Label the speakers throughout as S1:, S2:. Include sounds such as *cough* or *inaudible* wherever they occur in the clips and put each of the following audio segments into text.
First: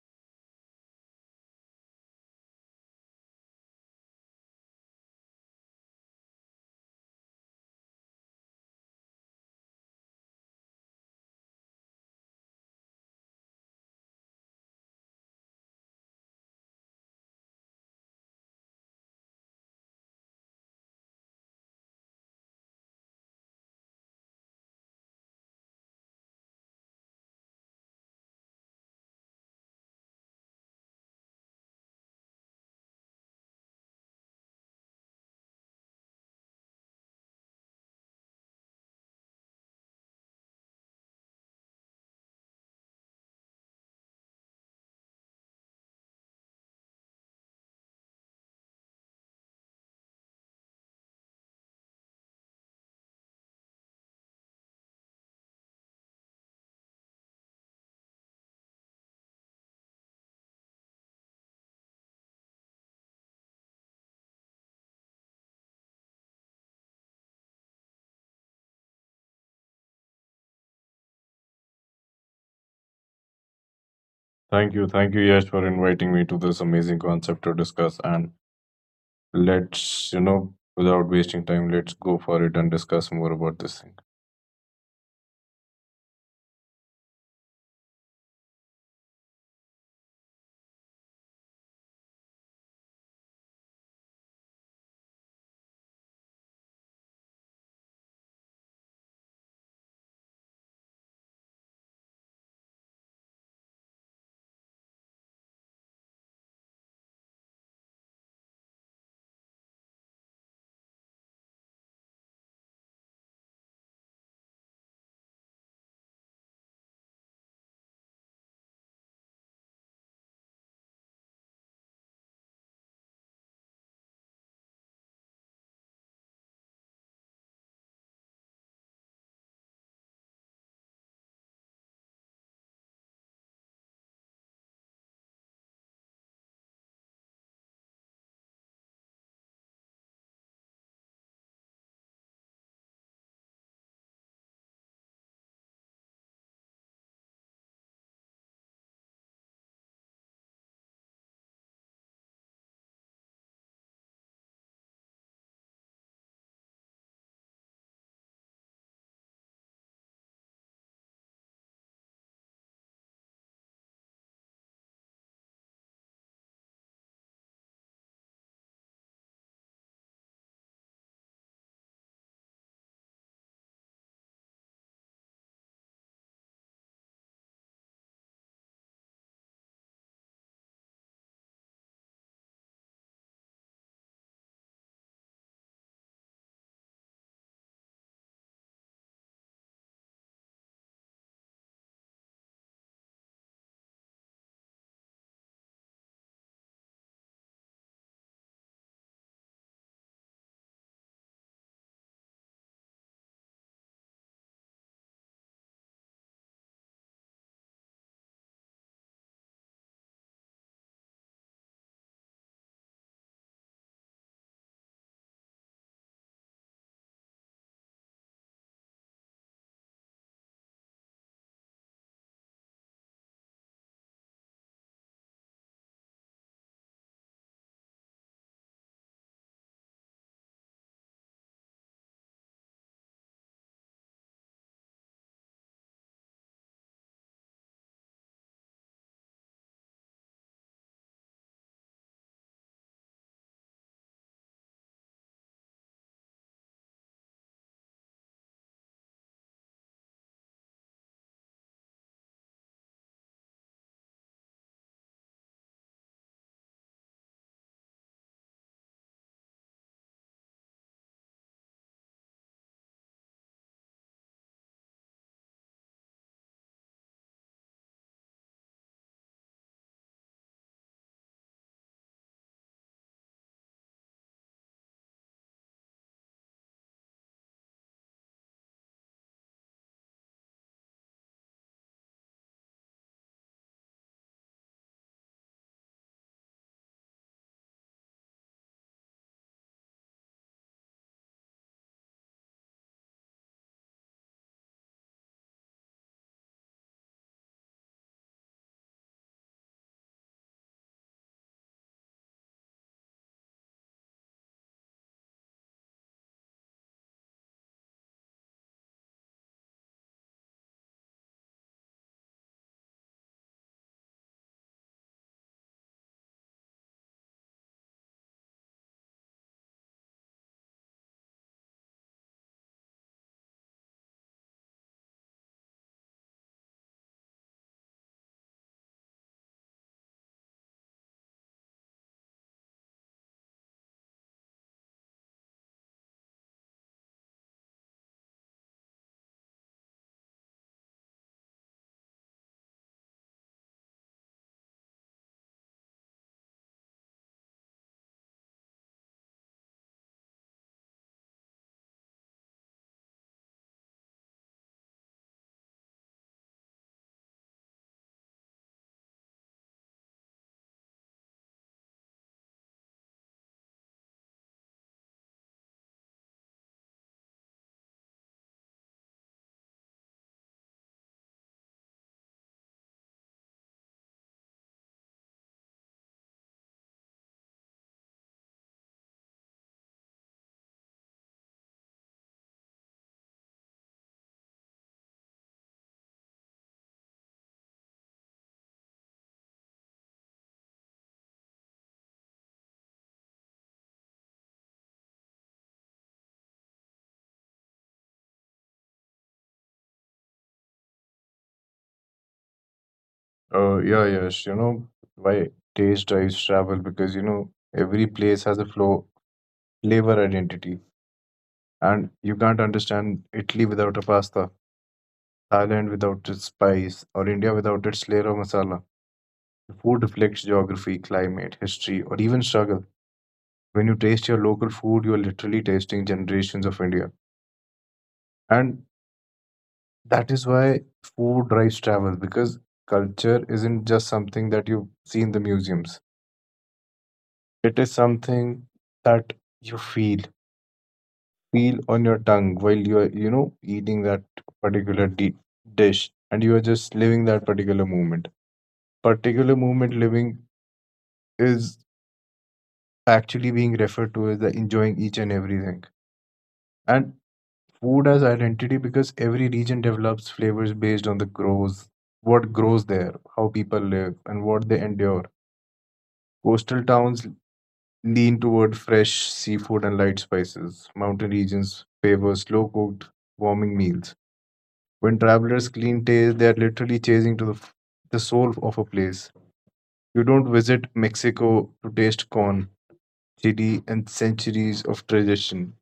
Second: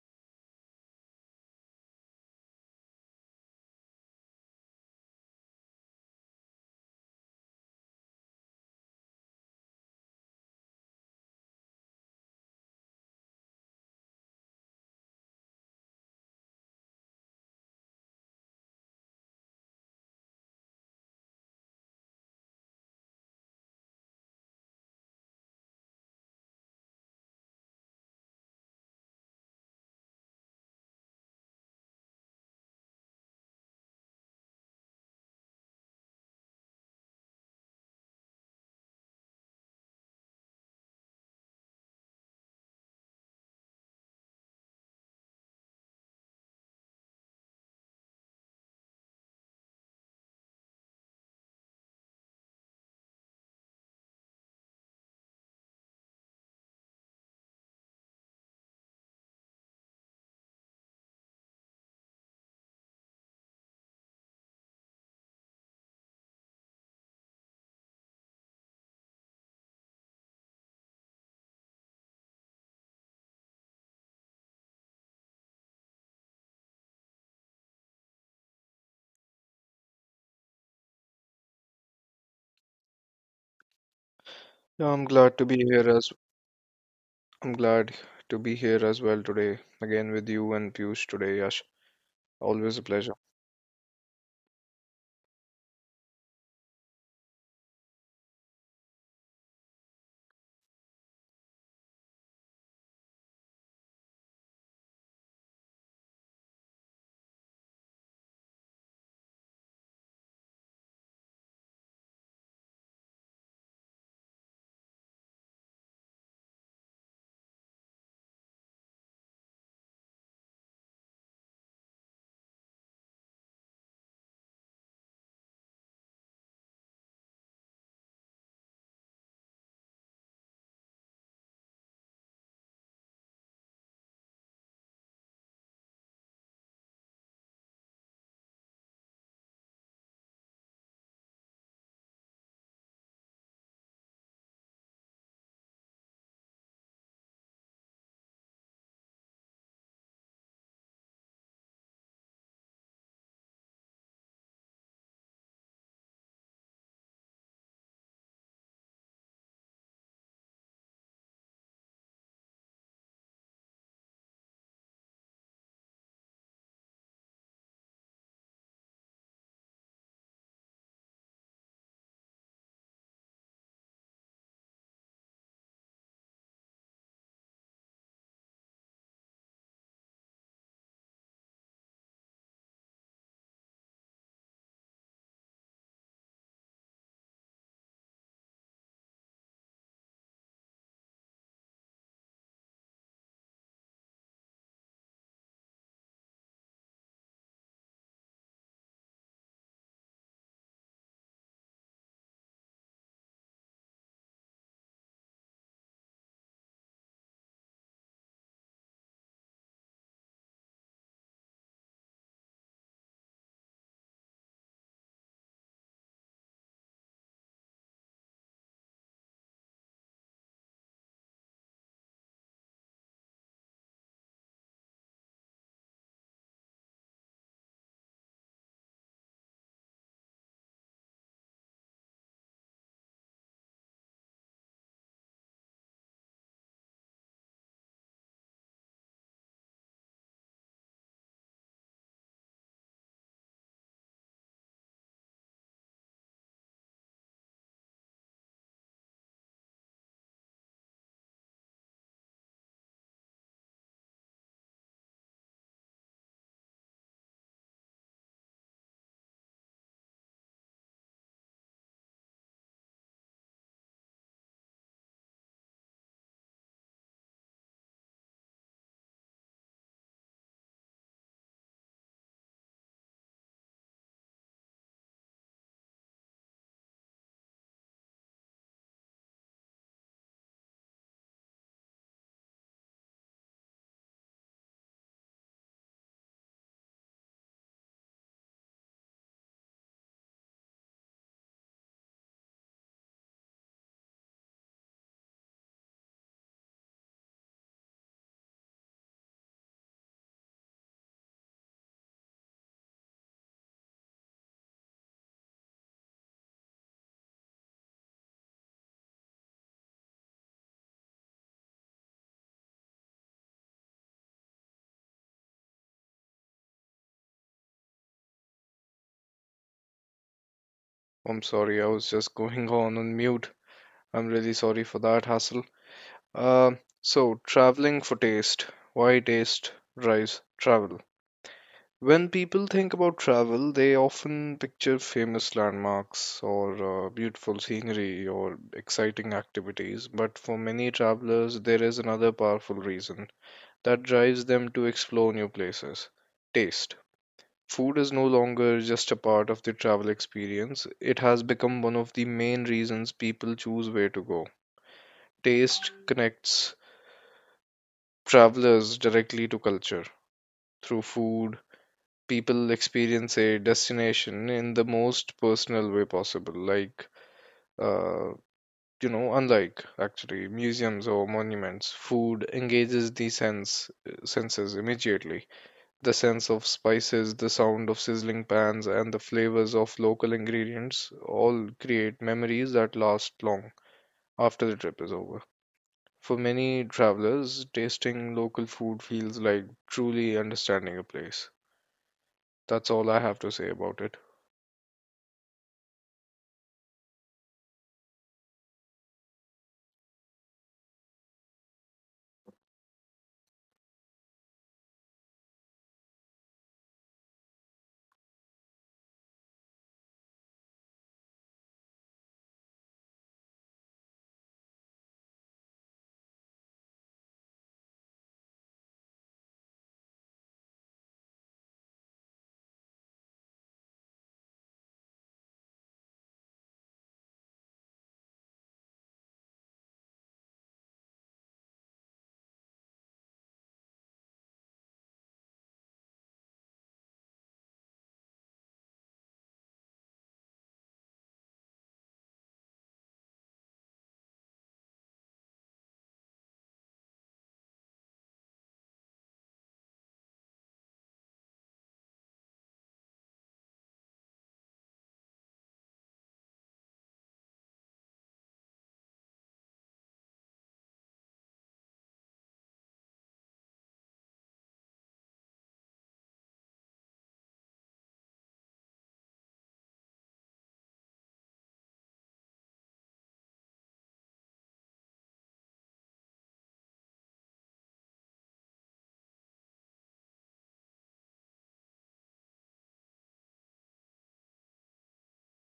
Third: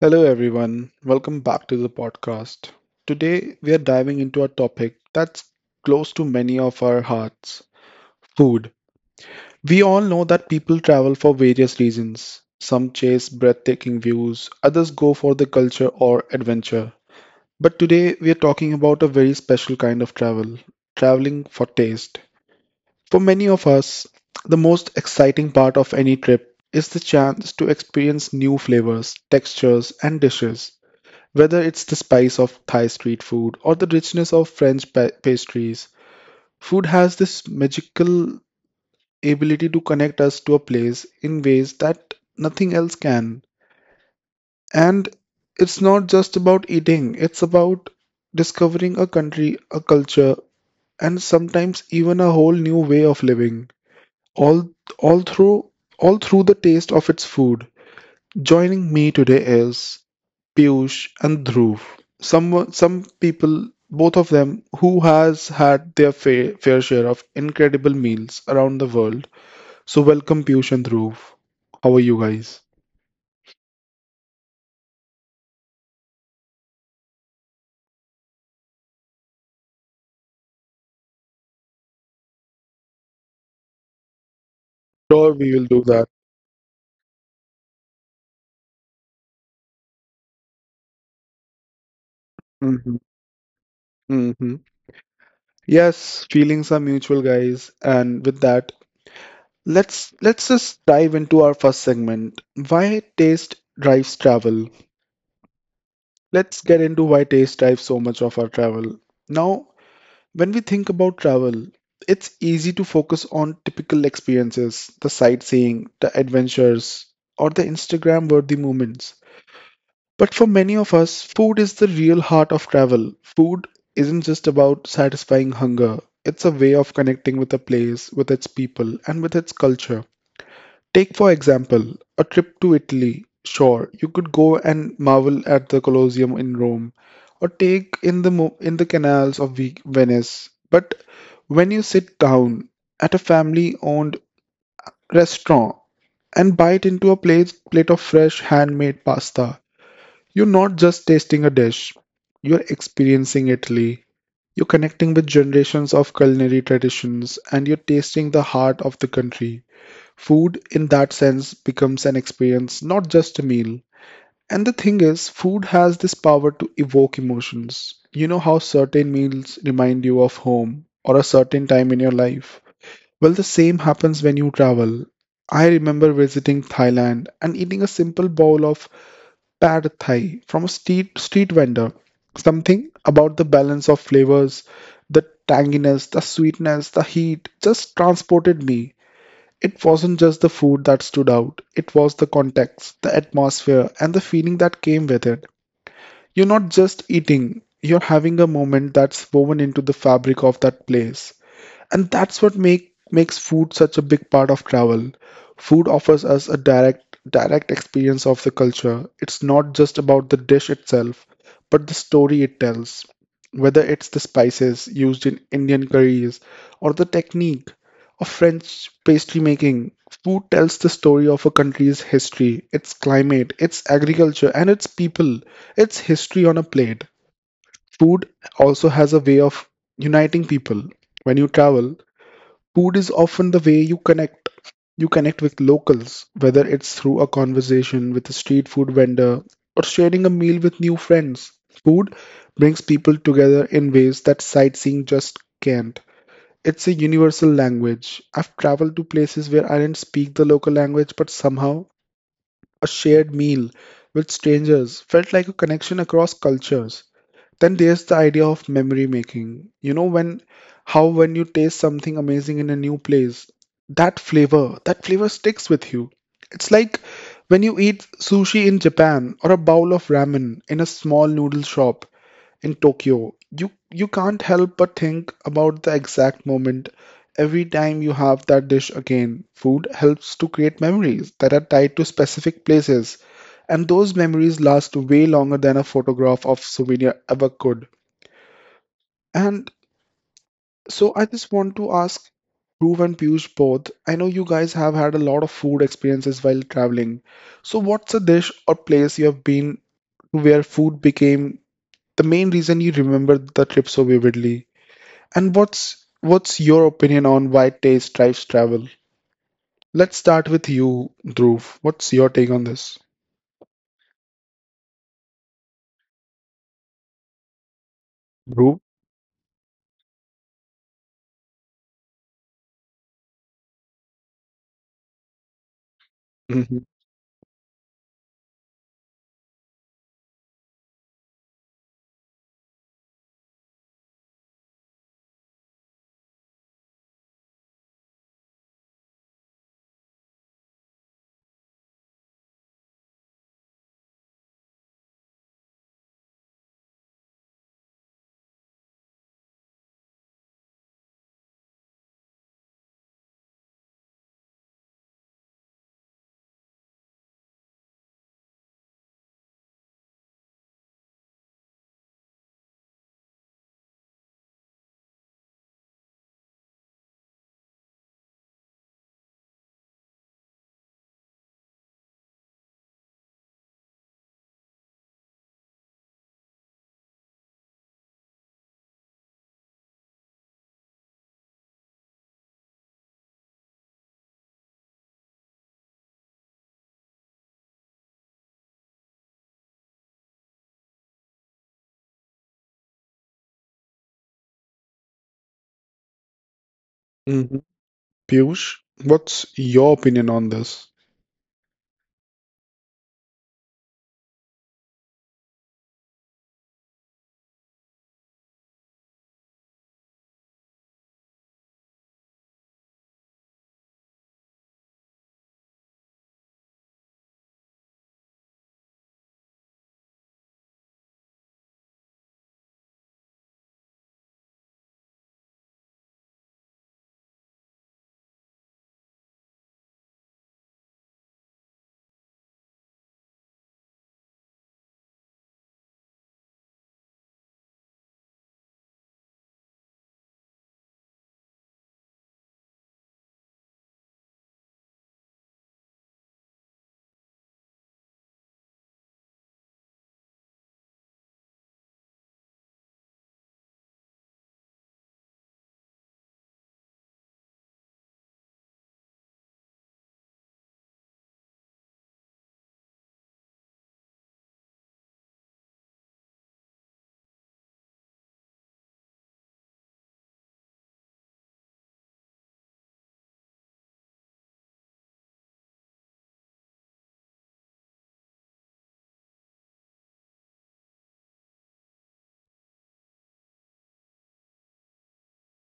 S1: Hello, everyone. Welcome back to the podcast. Today, we are diving into a topic that's close to many of our hearts food. We all know that people travel for various reasons. Some chase breathtaking views, others go for the culture or adventure. But today, we are talking about a very special kind of travel traveling for taste. For many of us, the most exciting part of any trip is the chance to experience new flavors, textures, and dishes. Whether it's the spice of Thai street food or the richness of French pastries, food has this magical ability to connect us to a place in ways that nothing else can. And it's not just about eating, it's about discovering a country, a culture, and sometimes even a whole new way of living. All all through all through the taste of its food. Joining me today is Piyush and Dhruv. Some people, both of them, who has had their fair share of incredible meals around the world. So welcome Piyush and Dhruv. How are you guys?
S2: Thank you. Thank you, Yash, for inviting me to this amazing concept to discuss. And without wasting time, let's go for it and discuss more about this thing.
S3: Yeah, I'm glad
S1: Sure,
S3: to
S1: we
S3: be
S1: will do
S3: here
S1: that.
S3: as I'm glad to be here as well today again with you and Piyush today, Yash. Always a
S1: hmm
S3: pleasure.
S1: hmm Yes, feelings are mutual, guys. And with that, let's just dive into our first segment. Why taste drives travel? Let's get into why taste drives so much of our travel. Now, when we think about travel, it's easy to focus on typical experiences, the sightseeing, the adventures, or the Instagram worthy moments. But for many of us, food is the real heart of travel. Food isn't just about satisfying hunger, it's a way of connecting with a place, with its people, and with its culture. Take, for example, a trip to Italy. Sure, you could go and marvel at the Colosseum in Rome, or take in the canals of Venice. But when you sit down at a family-owned restaurant and bite into a plate of fresh handmade pasta, you're not just tasting a dish. You're experiencing Italy. You're connecting with generations of culinary traditions, and you're tasting the heart of the country. Food, in that sense, becomes an experience, not just a meal. And the thing is, food has this power to evoke emotions. You know how certain meals remind you of home or a certain time in your life? Well, the same happens when you travel. I remember visiting Thailand and eating a simple bowl of pad thai from a street vendor. Something about the balance of flavors, the tanginess, the sweetness, the heat just transported me. It wasn't just the food that stood out, it was the context, the atmosphere, and the feeling that came with it. You're not just eating, you're having a moment that's woven into the fabric of that place. And that's what makes food such a big part of travel. Food offers us a direct experience of the culture. It's not just about the dish itself, but the story it tells. Whether it's the spices used in Indian curries or the technique of French pastry making, food tells the story of a country's history, its climate, its agriculture, and its people, its history on a plate. Food also has a way of uniting people. When you travel, food is often the way you connect. You connect with locals, whether it's through a conversation with a street food vendor or sharing a meal with new friends. Food brings people together in ways that sightseeing just can't. It's a universal language. I've traveled to places where I didn't speak the local language, but somehow a shared meal with strangers felt like a connection across cultures. Then there's the idea of memory making. You know when how when you taste something amazing in a new place, that flavor sticks with you. It's like when you eat sushi in Japan or a bowl of ramen in a small noodle shop in Tokyo, you can't help but think about the exact moment every time you have that dish again. Food helps to create memories that are tied to specific places, and those memories last way longer than a photograph of souvenir ever could. And so I just want to ask Dhruv and Piyush both. I know you guys have had a lot of food experiences while traveling. So what's a dish or place you have been to where food became the main reason you remember the trip so vividly? And what's your opinion on why taste drives travel? Let's start with you, Dhruv. What's your take on this? Dhruv?
S3: I'm sorry, I was just going on mute. I'm really sorry for that hassle. Um,
S1: Mm-hmm.
S3: so traveling for taste. Why taste drives travel? When people think about travel, they often picture famous landmarks or beautiful scenery or exciting activities. But for many travelers, there is another powerful reason that drives them to explore new places. Taste. Food is no longer just a part of the travel experience, it has become one of the main reasons people choose where to go. Taste connects travelers directly to culture. Through food, people experience a destination in the most personal way possible, uh, unlike actually museums or monuments, food engages the senses immediately. The sense of spices, the sound of sizzling pans, and the flavors of local ingredients all create memories that last long after the trip is over. For many travelers, tasting local food feels like truly understanding a place. That's all I have to say about it.
S1: Mm-hmm. Piyush, what's your opinion on this?
S2: Yeah, Yash, why taste drives travel? Because every place has a flavor identity. And you can't understand Italy without a pasta, Thailand without its spice, or India without its layer of masala. The Food reflects geography, climate, history, or even struggle. When you taste your local food, you're literally tasting generations of India. And that is why food drives travel because culture isn't just something that you see in the museums. It is something that you feel on your tongue while you are eating that particular di- dish, and you are just living that particular moment. Particular moment living is actually being referred to as the enjoying each and everything. And Food as identity because every region develops flavors based on what grows there, how people live, and what they endure. Coastal towns lean toward fresh seafood and light spices. Mountain regions favor slow cooked, warming meals. When travelers clean taste, they are literally chasing to the soul of a place. You don't visit Mexico to taste corn, chili, and centuries of tradition.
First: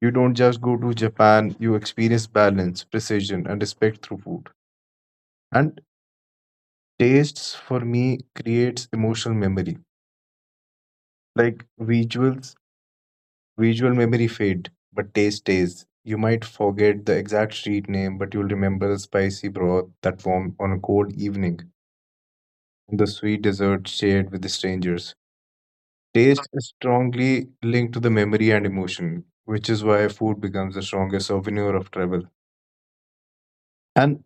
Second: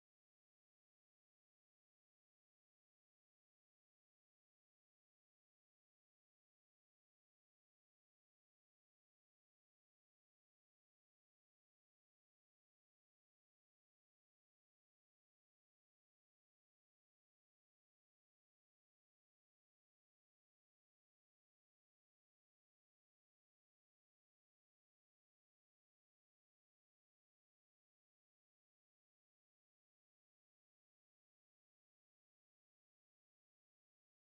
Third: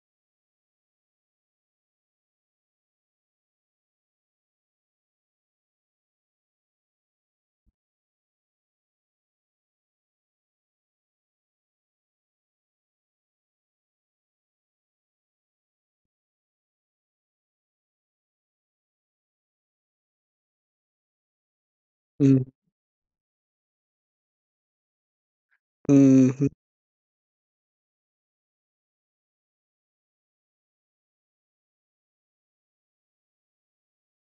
S2: You don't just go to Japan, you experience balance, precision, and respect through food. And tastes for me creates emotional memory, like visuals visual memory fade, but taste stays. You might forget the exact street name, but you'll remember the spicy broth that warmed on a cold evening
S1: Mm-hmm.
S2: and the sweet dessert shared with the strangers. Taste is strongly linked to the memory and emotion, which is why food becomes the strongest souvenir of travel. And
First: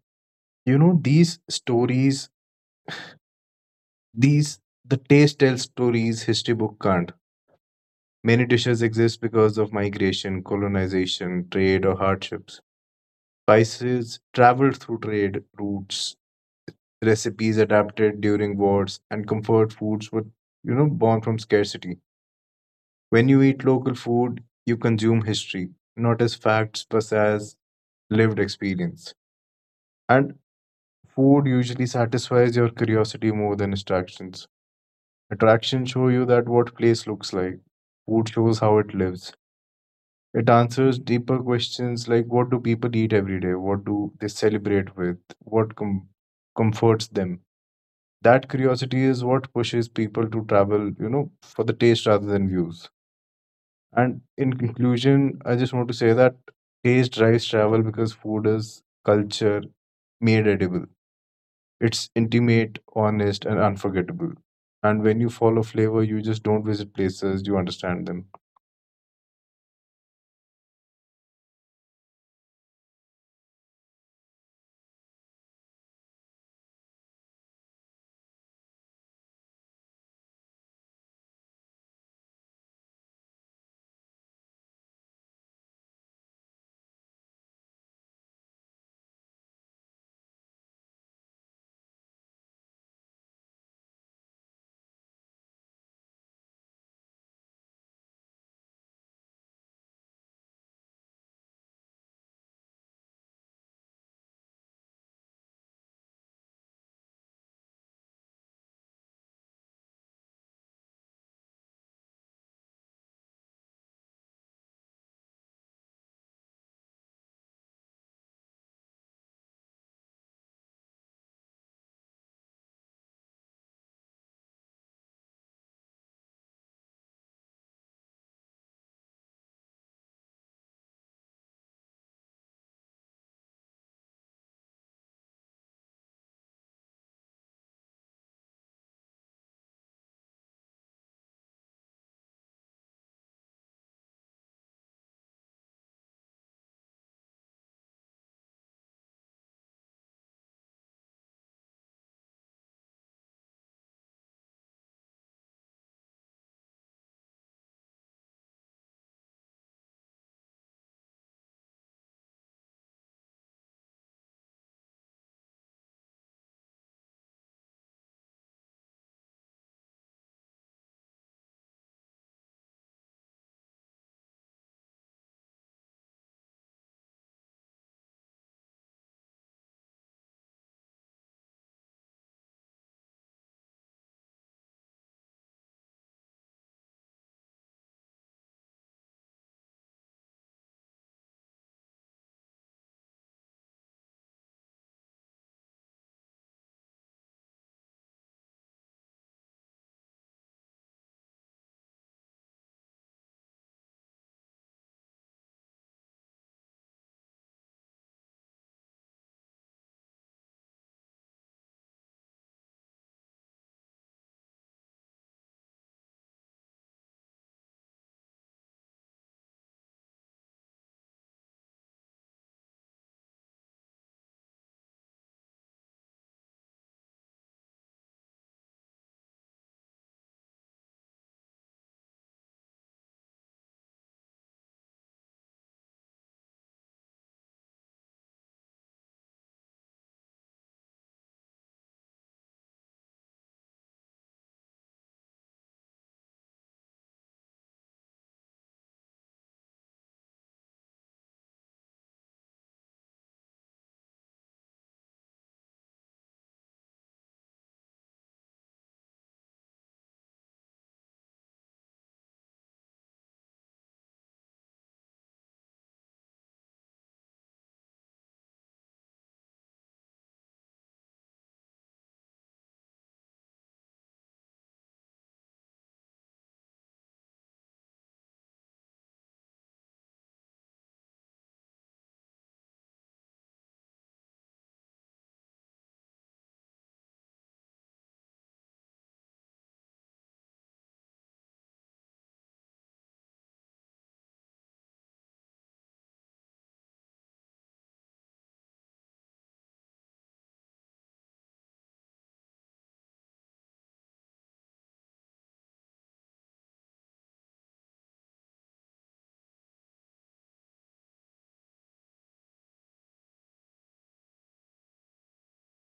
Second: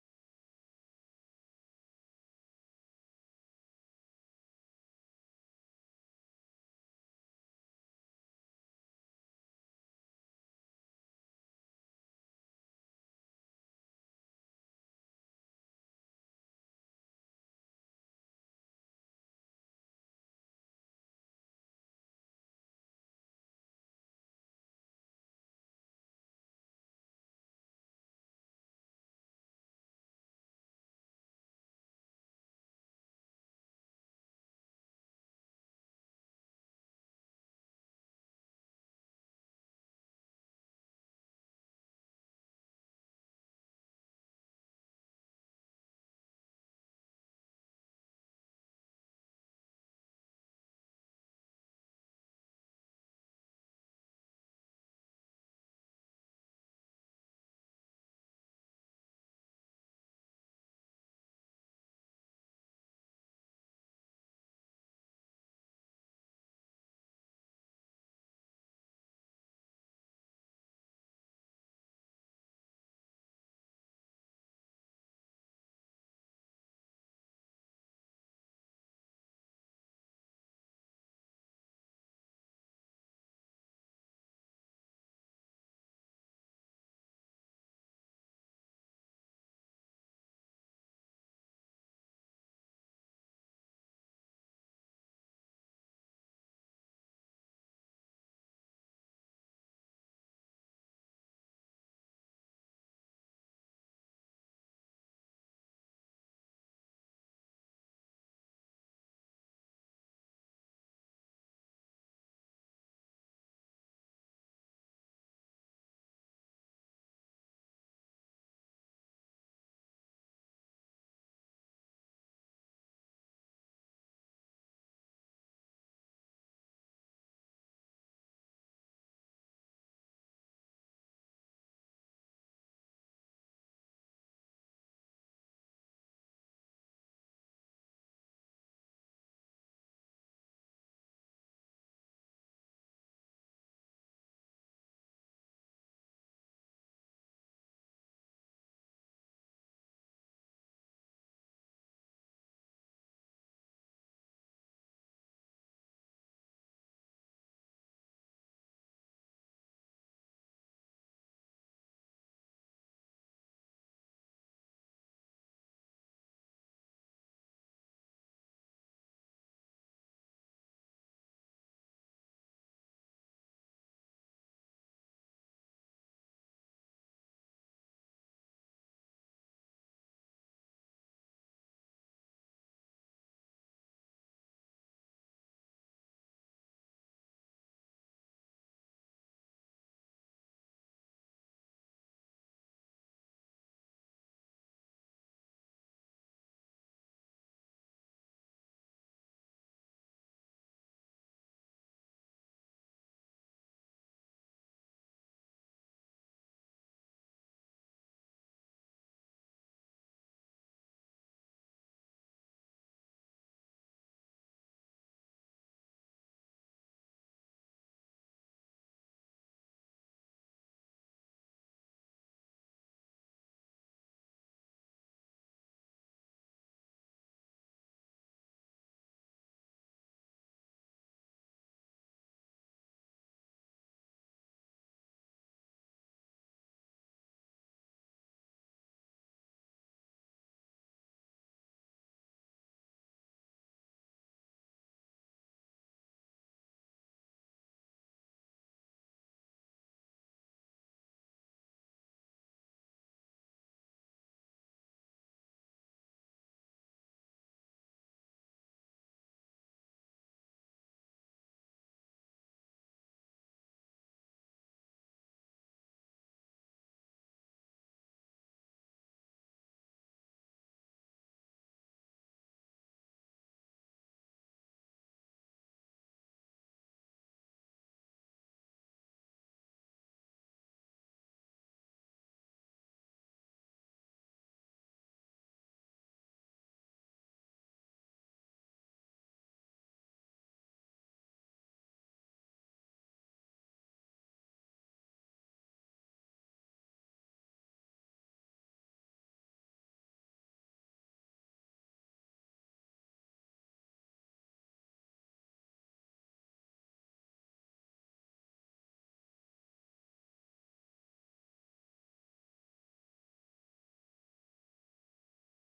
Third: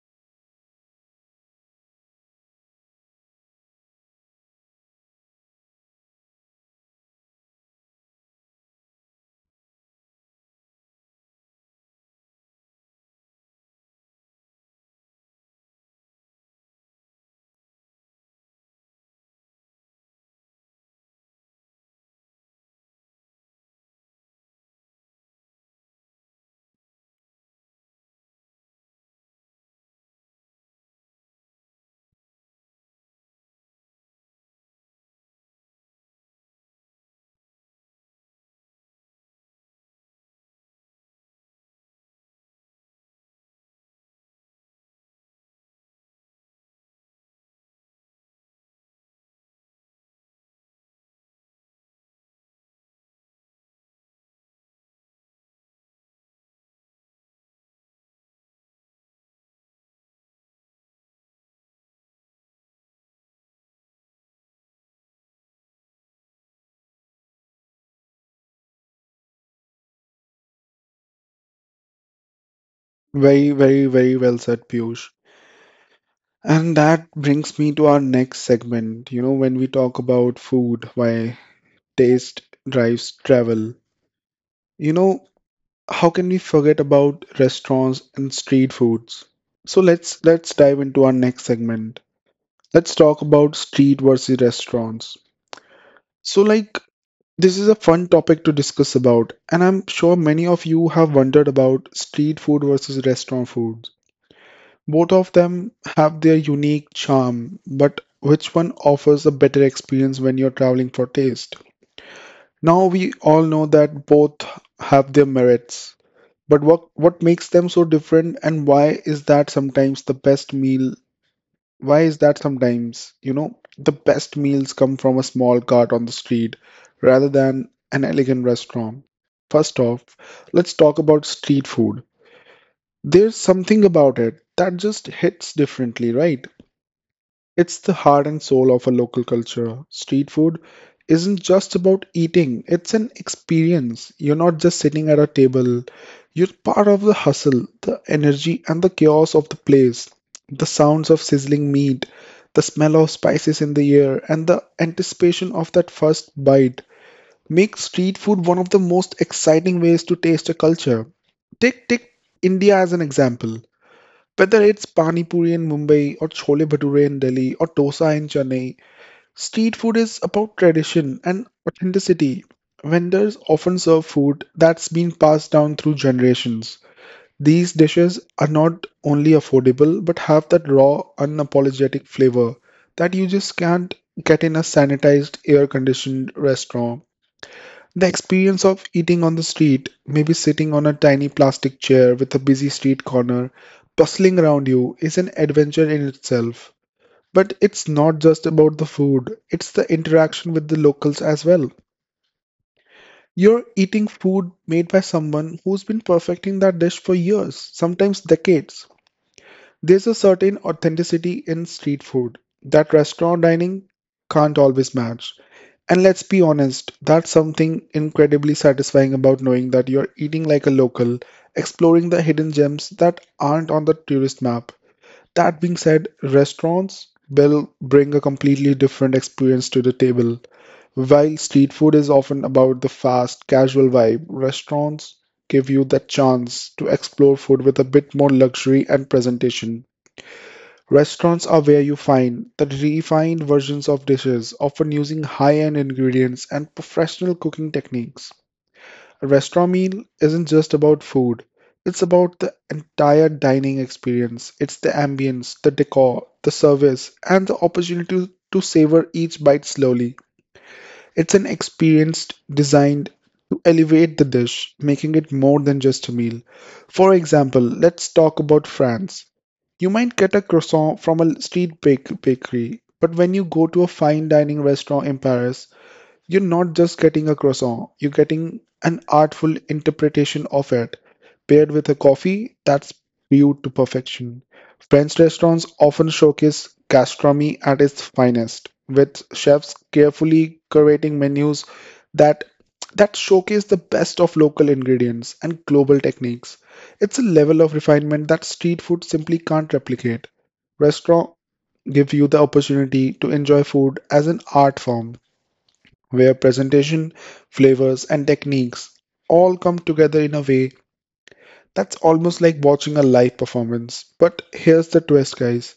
S2: you know these stories these the taste tells stories history book can't. Many dishes exist because of migration, colonization, trade, or hardships. Spices traveled through trade routes, recipes adapted during wars, and comfort foods were born from scarcity. When you eat local food, you consume history, not as facts, but as lived experience. And food usually satisfies your curiosity more than attractions. Attractions show you that what place looks like. Food shows how it lives. It answers deeper questions like what do people eat every day? What do they celebrate with? Comforts them? That curiosity is what pushes people to travel, for the taste rather than views. And in conclusion, I just want to say that taste drives travel because food is culture made edible. It's intimate, honest, and unforgettable. And when you follow flavor, you just don't visit places, you understand them.
S1: Very, very, very well said, Piyush. And that brings me to our next segment. You know, when we talk about food, why taste drives travel. You know, how can we forget about restaurants and street foods? So let's dive into our next segment. Let's talk about street versus restaurants. So, like, this is a fun topic to discuss about, and I'm sure many of you have wondered about street food versus restaurant food. Both of them have their unique charm, but which one offers a better experience when you're traveling for taste? Now, we all know that both have their merits, but what makes them so different, and Why is that sometimes? You know, the best meals come from a small cart on the street rather than an elegant restaurant. First off, let's talk about street food. There's something about it that just hits differently, right? It's the heart and soul of a local culture. Street food isn't just about eating, it's an experience. You're not just sitting at a table, you're part of the hustle, the energy, and the chaos of the place. The sounds of sizzling meat, the smell of spices in the air, and the anticipation of that first bite make street food one of the most exciting ways to taste a culture. Take India as an example. Whether it's Pani Puri in Mumbai or Chole Bhature in Delhi or Dosa in Chennai, street food is about tradition and authenticity. Vendors often serve food that's been passed down through generations. These dishes are not only affordable but have that raw, unapologetic flavor that you just can't get in a sanitized, air conditioned restaurant. The experience of eating on the street, maybe sitting on a tiny plastic chair with a busy street corner bustling around you, is an adventure in itself. But it's not just about the food, it's the interaction with the locals as well. You're eating food made by someone who's been perfecting that dish for years, sometimes decades. There's a certain authenticity in street food that restaurant dining can't always match. And let's be honest, that's something incredibly satisfying about knowing that you're eating like a local, exploring the hidden gems that aren't on the tourist map. That being said, restaurants will bring a completely different experience to the table. While street food is often about the fast, casual vibe, restaurants give you the chance to explore food with a bit more luxury and presentation. Restaurants are where you find the refined versions of dishes, often using high-end ingredients and professional cooking techniques. A restaurant meal isn't just about food, it's about the entire dining experience. It's the ambience, the decor, the service, and the opportunity to savor each bite slowly. It's an experience designed to elevate the dish, making it more than just a meal. For example, let's talk about France. You might get a croissant from a street bakery, but when you go to a fine dining restaurant in Paris, you're not just getting a croissant, you're getting an artful interpretation of it, paired with a coffee that's brewed to perfection. French restaurants often showcase gastronomy at its finest, with chefs carefully curating menus that that showcase the best of local ingredients and global techniques. It's a level of refinement that street food simply can't replicate. Restaurants give you the opportunity to enjoy food as an art form where presentation, flavors, and techniques all come together in a way that's almost like watching a live performance. But here's the twist, guys.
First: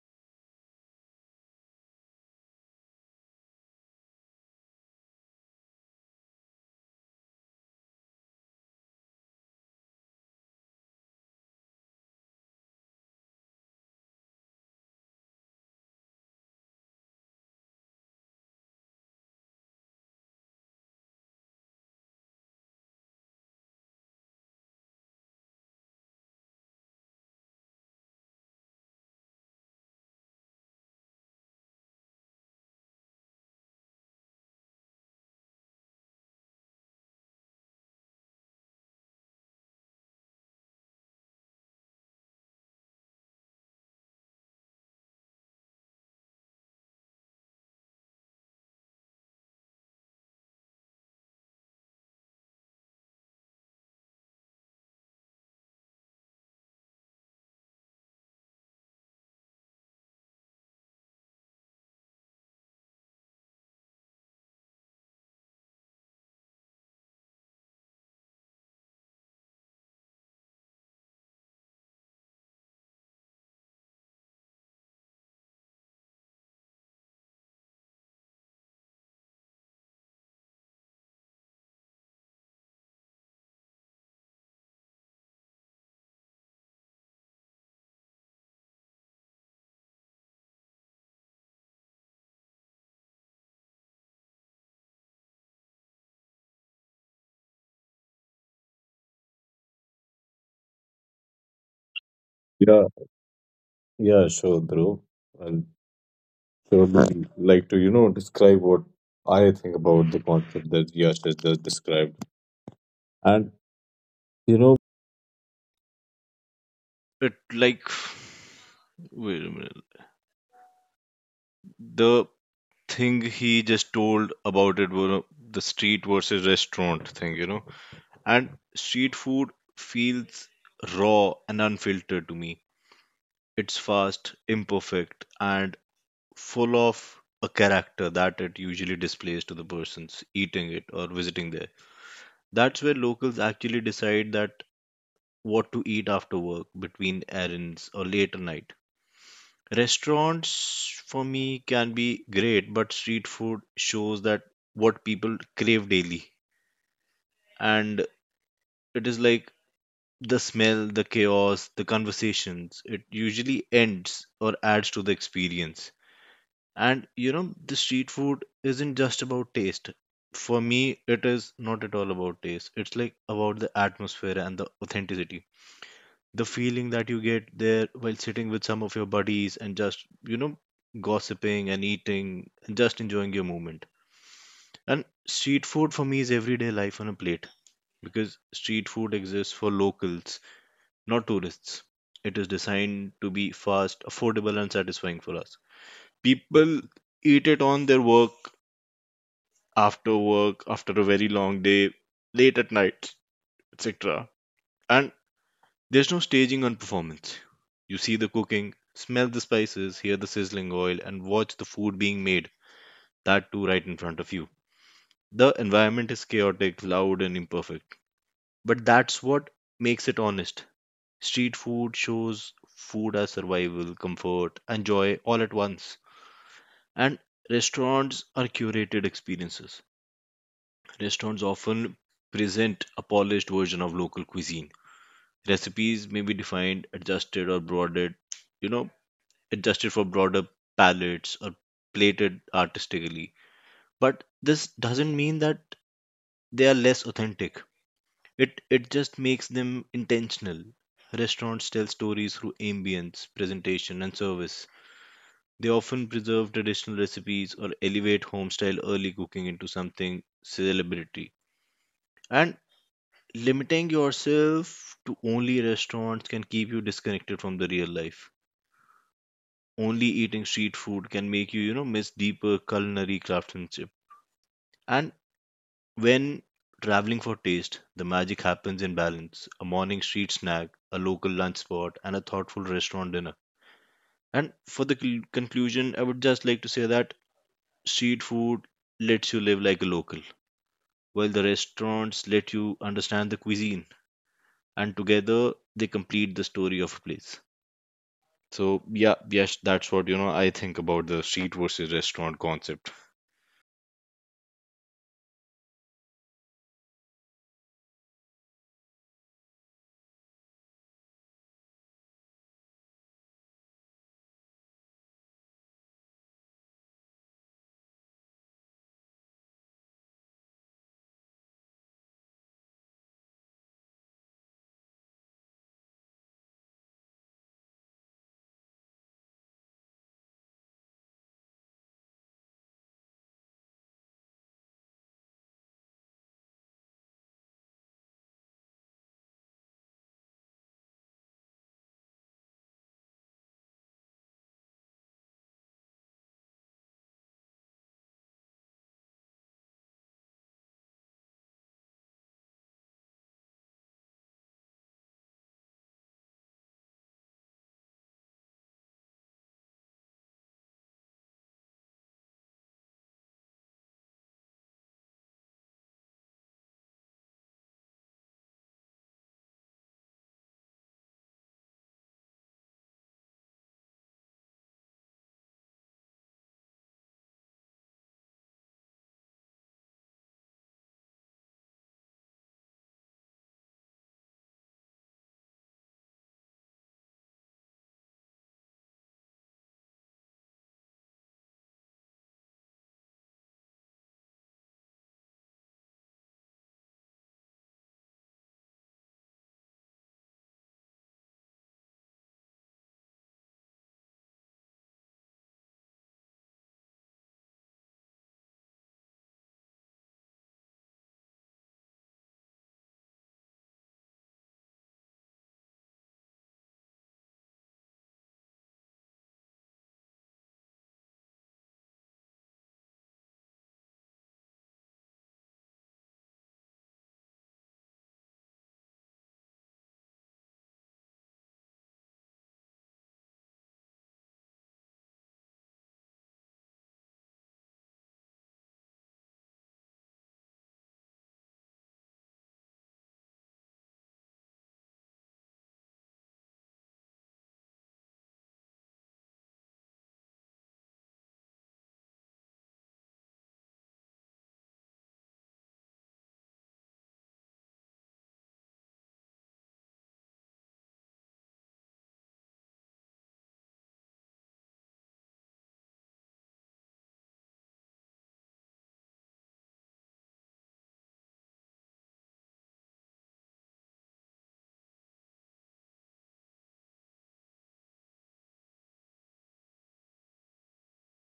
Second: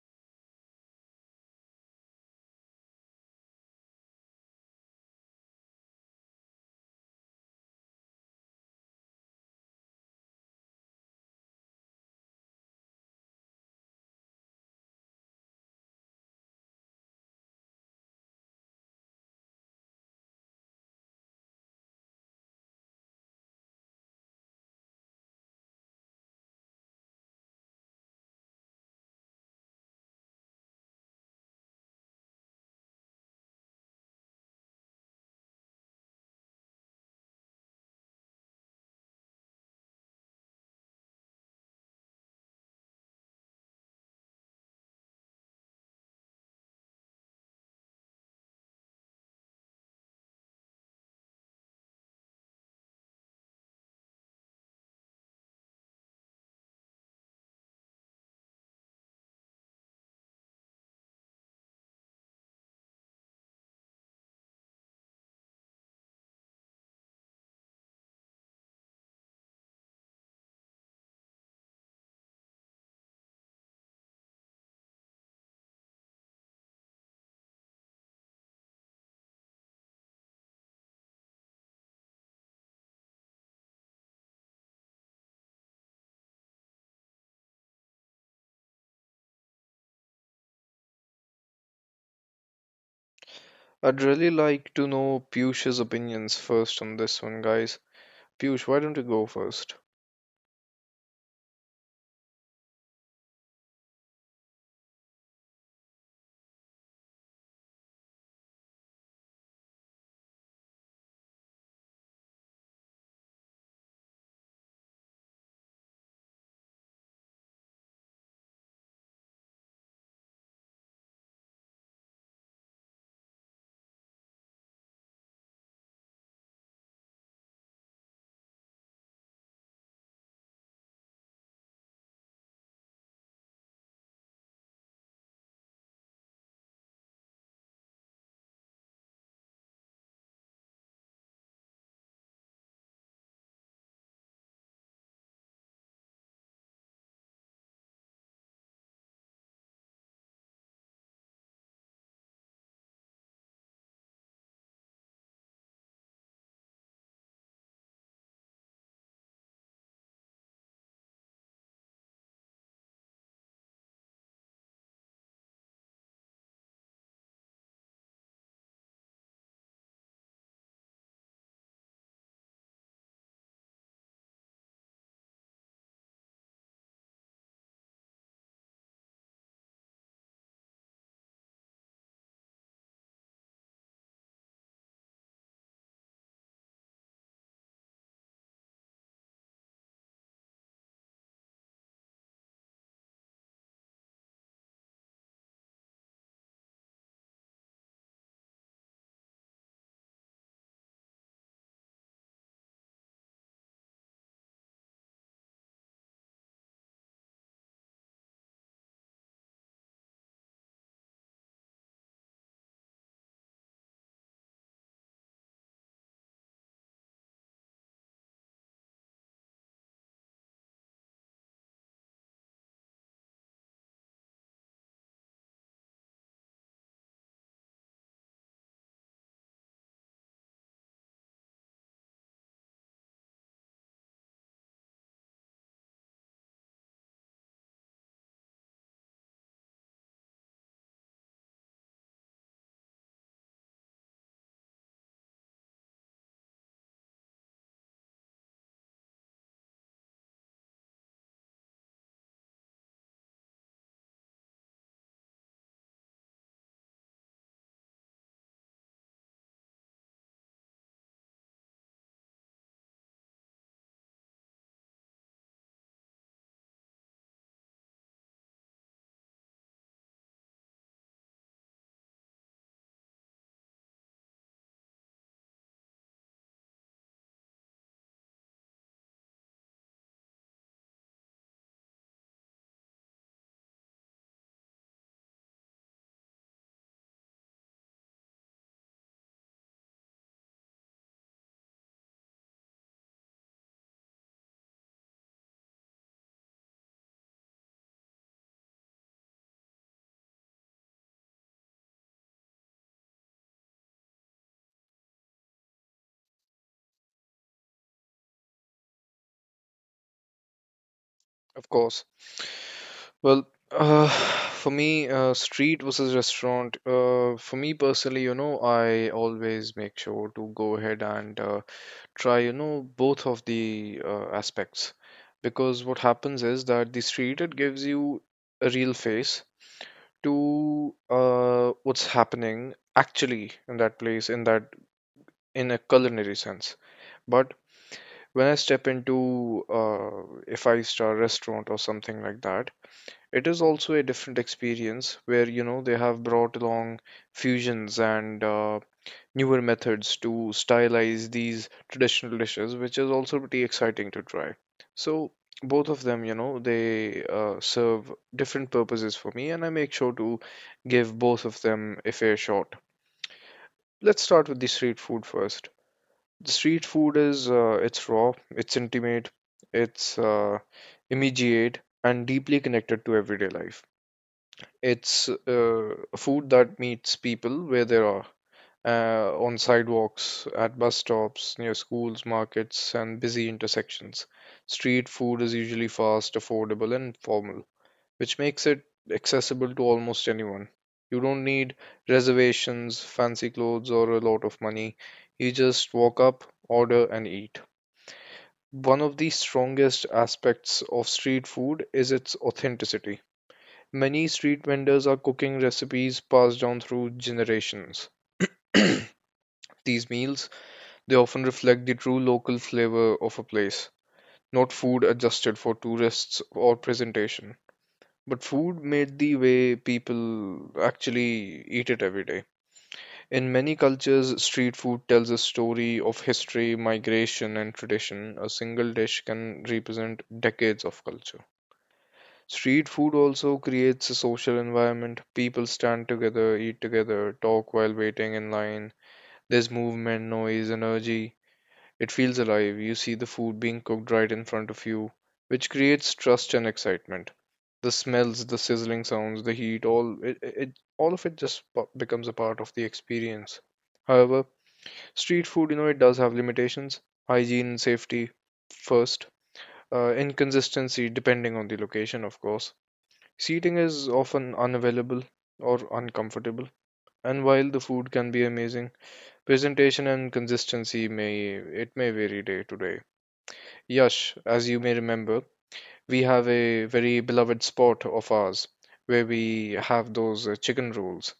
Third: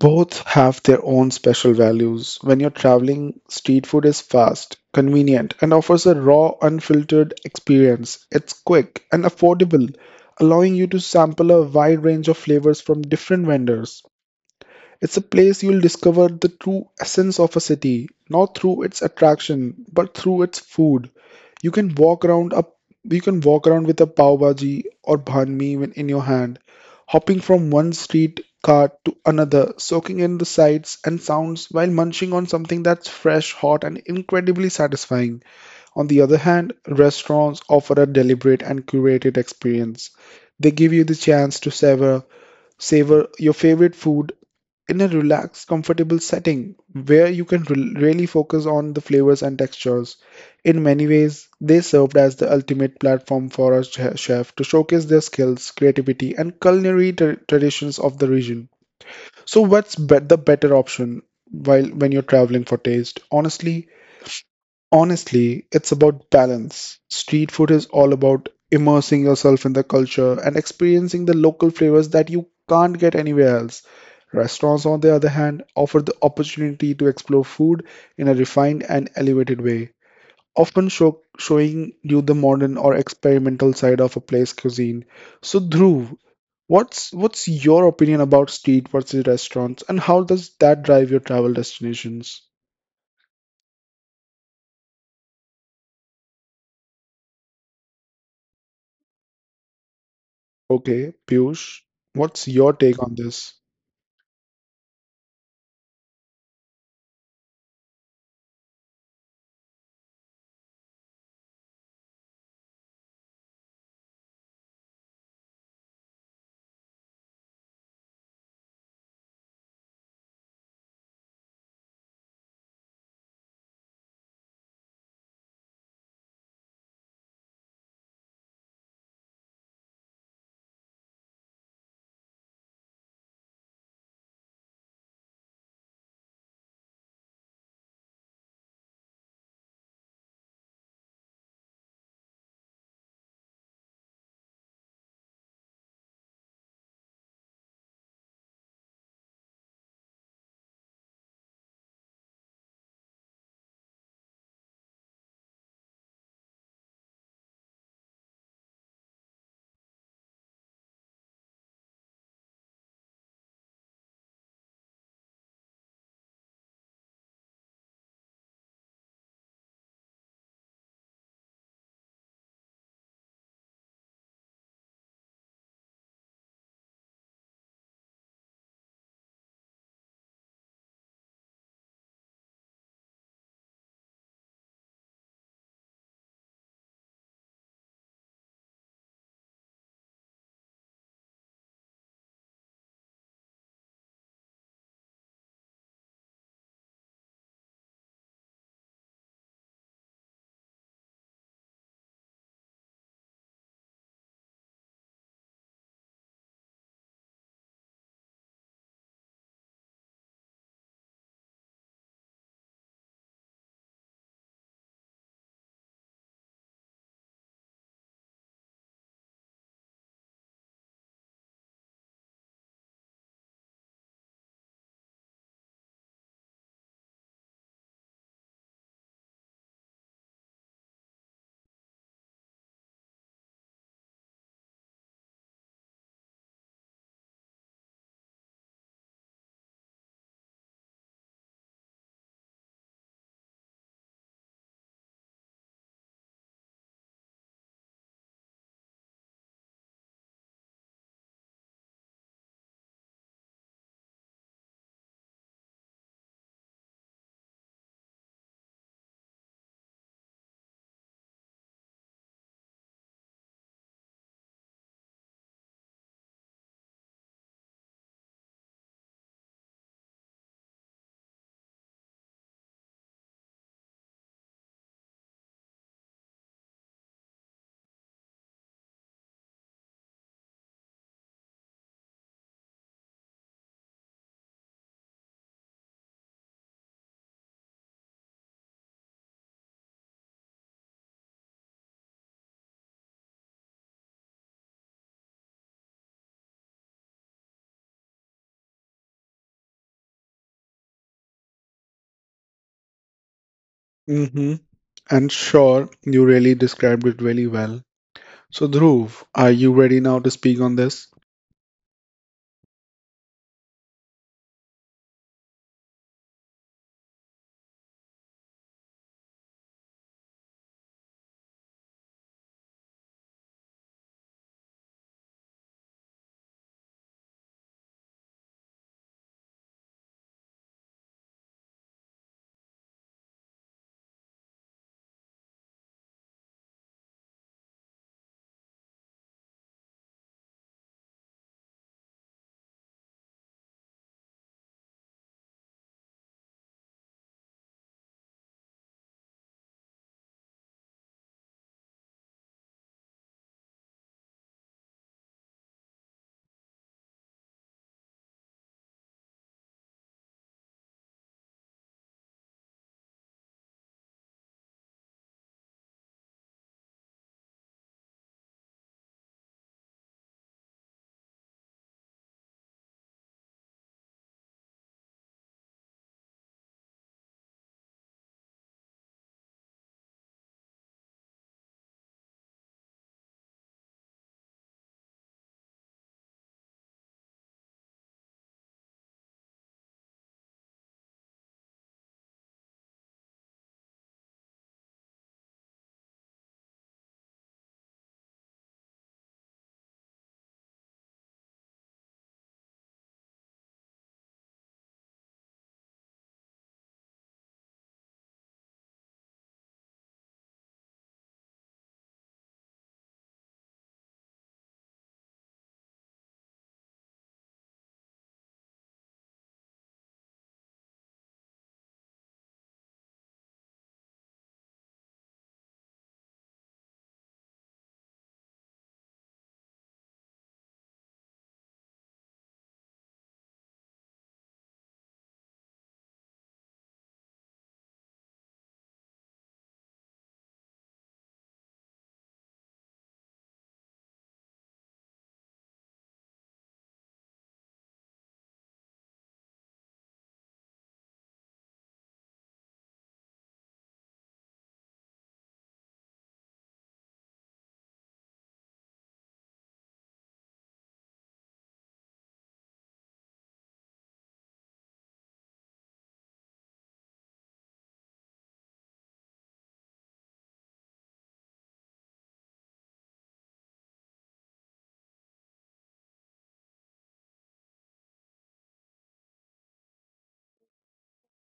S1: Both have their own special values. When you're traveling, street food is fast, convenient, and offers a raw, unfiltered experience. It's quick and affordable, allowing you to sample a wide range of flavors from different vendors. It's a place you'll discover the true essence of a city, not through its attraction, but through its food. You can walk around a you can walk around with a pav bhaji or banh mi in your hand, hopping from one street cart to another, soaking in the sights and sounds while munching on something that's fresh, hot, and incredibly satisfying. On the other hand, restaurants offer a deliberate and curated experience. They give you the chance to savor your favorite food in a relaxed, comfortable setting where you can really focus on the flavors and textures. In many ways, they served as the ultimate platform for a chef to showcase their skills, creativity, and culinary traditions of the region. So, the better option while when you're traveling for taste? Honestly, it's about balance. Street food is all about immersing yourself in the culture and experiencing the local flavors that you can't get anywhere else. Restaurants, on the other hand, offer the opportunity to explore food in a refined and elevated way, often showing you the modern or experimental side of a place cuisine. So, Dhruv, what's your opinion about street versus restaurants, and how does that drive your travel destinations?
S3: I'd really like to know Piyush's opinions first on this one, guys. Piyush, why don't you go first?
S1: Okay, Piyush, what's your
S2: Yeah,
S1: take on this?
S2: yeah, sure, Dhruv. I'll So I would like to, describe what I think about the concept that Yash has just described. And, you know, It like wait a minute. The thing he just told about it were the street versus restaurant thing. And street food feels raw and unfiltered to me. It's fast, imperfect, and full of a character that it usually displays to the persons eating it or visiting there. That's where locals actually decide that what to eat after work, between errands, or late at night. Restaurants for me can be great, but street food shows that what people crave daily. And it is like the smell, the chaos, the conversations. It usually ends or adds to the experience. The street food isn't just about taste. For me, it is not at all about taste. It's like about the atmosphere and the authenticity, the feeling that you get there while sitting with some of your buddies and just gossiping and eating and just enjoying your moment. And street food for me is everyday life on a plate because street food exists for locals, not tourists. It is designed to be fast, affordable, and satisfying for us. People eat it on their work after work, after a very long day, late at night, etc. And there's no staging on performance. You see the cooking, smell the spices, hear the sizzling oil, and watch the food being made, that too right in front of you. The environment is chaotic, loud, and imperfect, but that's what makes it honest. Street food shows food as survival, comfort, and joy all at once. And restaurants are curated experiences. Restaurants often present a polished version of local cuisine. Recipes may be defined, adjusted, or broadened you know adjusted for broader palettes or plated artistically. But this doesn't mean that they are less authentic. It just makes them intentional. Restaurants tell stories through ambience, presentation, and service. They often preserve traditional recipes or elevate home style early cooking into something celebrity. And limiting yourself to only restaurants can keep you disconnected from the real life. Only eating street food can make you, miss deeper culinary craftsmanship. And when traveling for taste, the magic happens in balance: a morning street snack, a local lunch spot, and a thoughtful restaurant dinner. And for the conclusion, I would just like to say that street food lets you live like a local, while the restaurants let you understand the cuisine, and together they complete the story of a place. So, yes, that's what I think about the street versus restaurant concept.
S1: Mm-hmm. And sure, you really described it really well. So, Dhruv, are you ready now to speak on this?
S3: Of course. *sighs* For me, street versus restaurant. For me personally, you know, I always make sure to go ahead and try, you know, both of the aspects. Because what happens is that the street, it gives you a real face to what's happening actually in that place, in that, in a culinary sense. But when I step into, a five-star restaurant or something like that, it is also a different experience where, you know, they have brought along fusions and newer methods to stylize these traditional dishes, which is also pretty exciting to try. So, both of them, you know, they serve different purposes for me, and I make sure to give both of them a fair shot. Let's start with the street food first. The street food is it's raw, it's intimate, it's immediate, and deeply connected to everyday life. It's food that meets people where they are, on sidewalks, at bus stops, near schools, markets, and busy intersections. Street food is usually fast, affordable, and formal, which makes it accessible to almost anyone. You don't need reservations, fancy clothes, or a lot of money. You just walk up, order, and eat. One of the strongest aspects of street food is its authenticity. Many street vendors are cooking recipes passed down through generations. *clears throat* These meals, they often reflect the true local flavor of a place, not food adjusted for tourists or presentation, but food made the way people actually eat it every day. In many cultures, street food tells a story of history, migration, and tradition. A single dish can represent decades of culture. Street food also creates a social environment. People stand together, eat together, talk while waiting in line. There's movement, noise, energy. It feels alive. You see the food being cooked right in front of you, which creates trust and excitement. The smells, the sizzling sounds, the heat, all of it just becomes a part of the experience. However, street food, you know, it does have limitations. Hygiene and safety first. Inconsistency depending on the location, of course. Seating is often unavailable or uncomfortable, and while the food can be amazing, presentation and consistency may vary day to day. Yash, as you may remember, we have a very beloved spot of ours where we have those chicken rolls,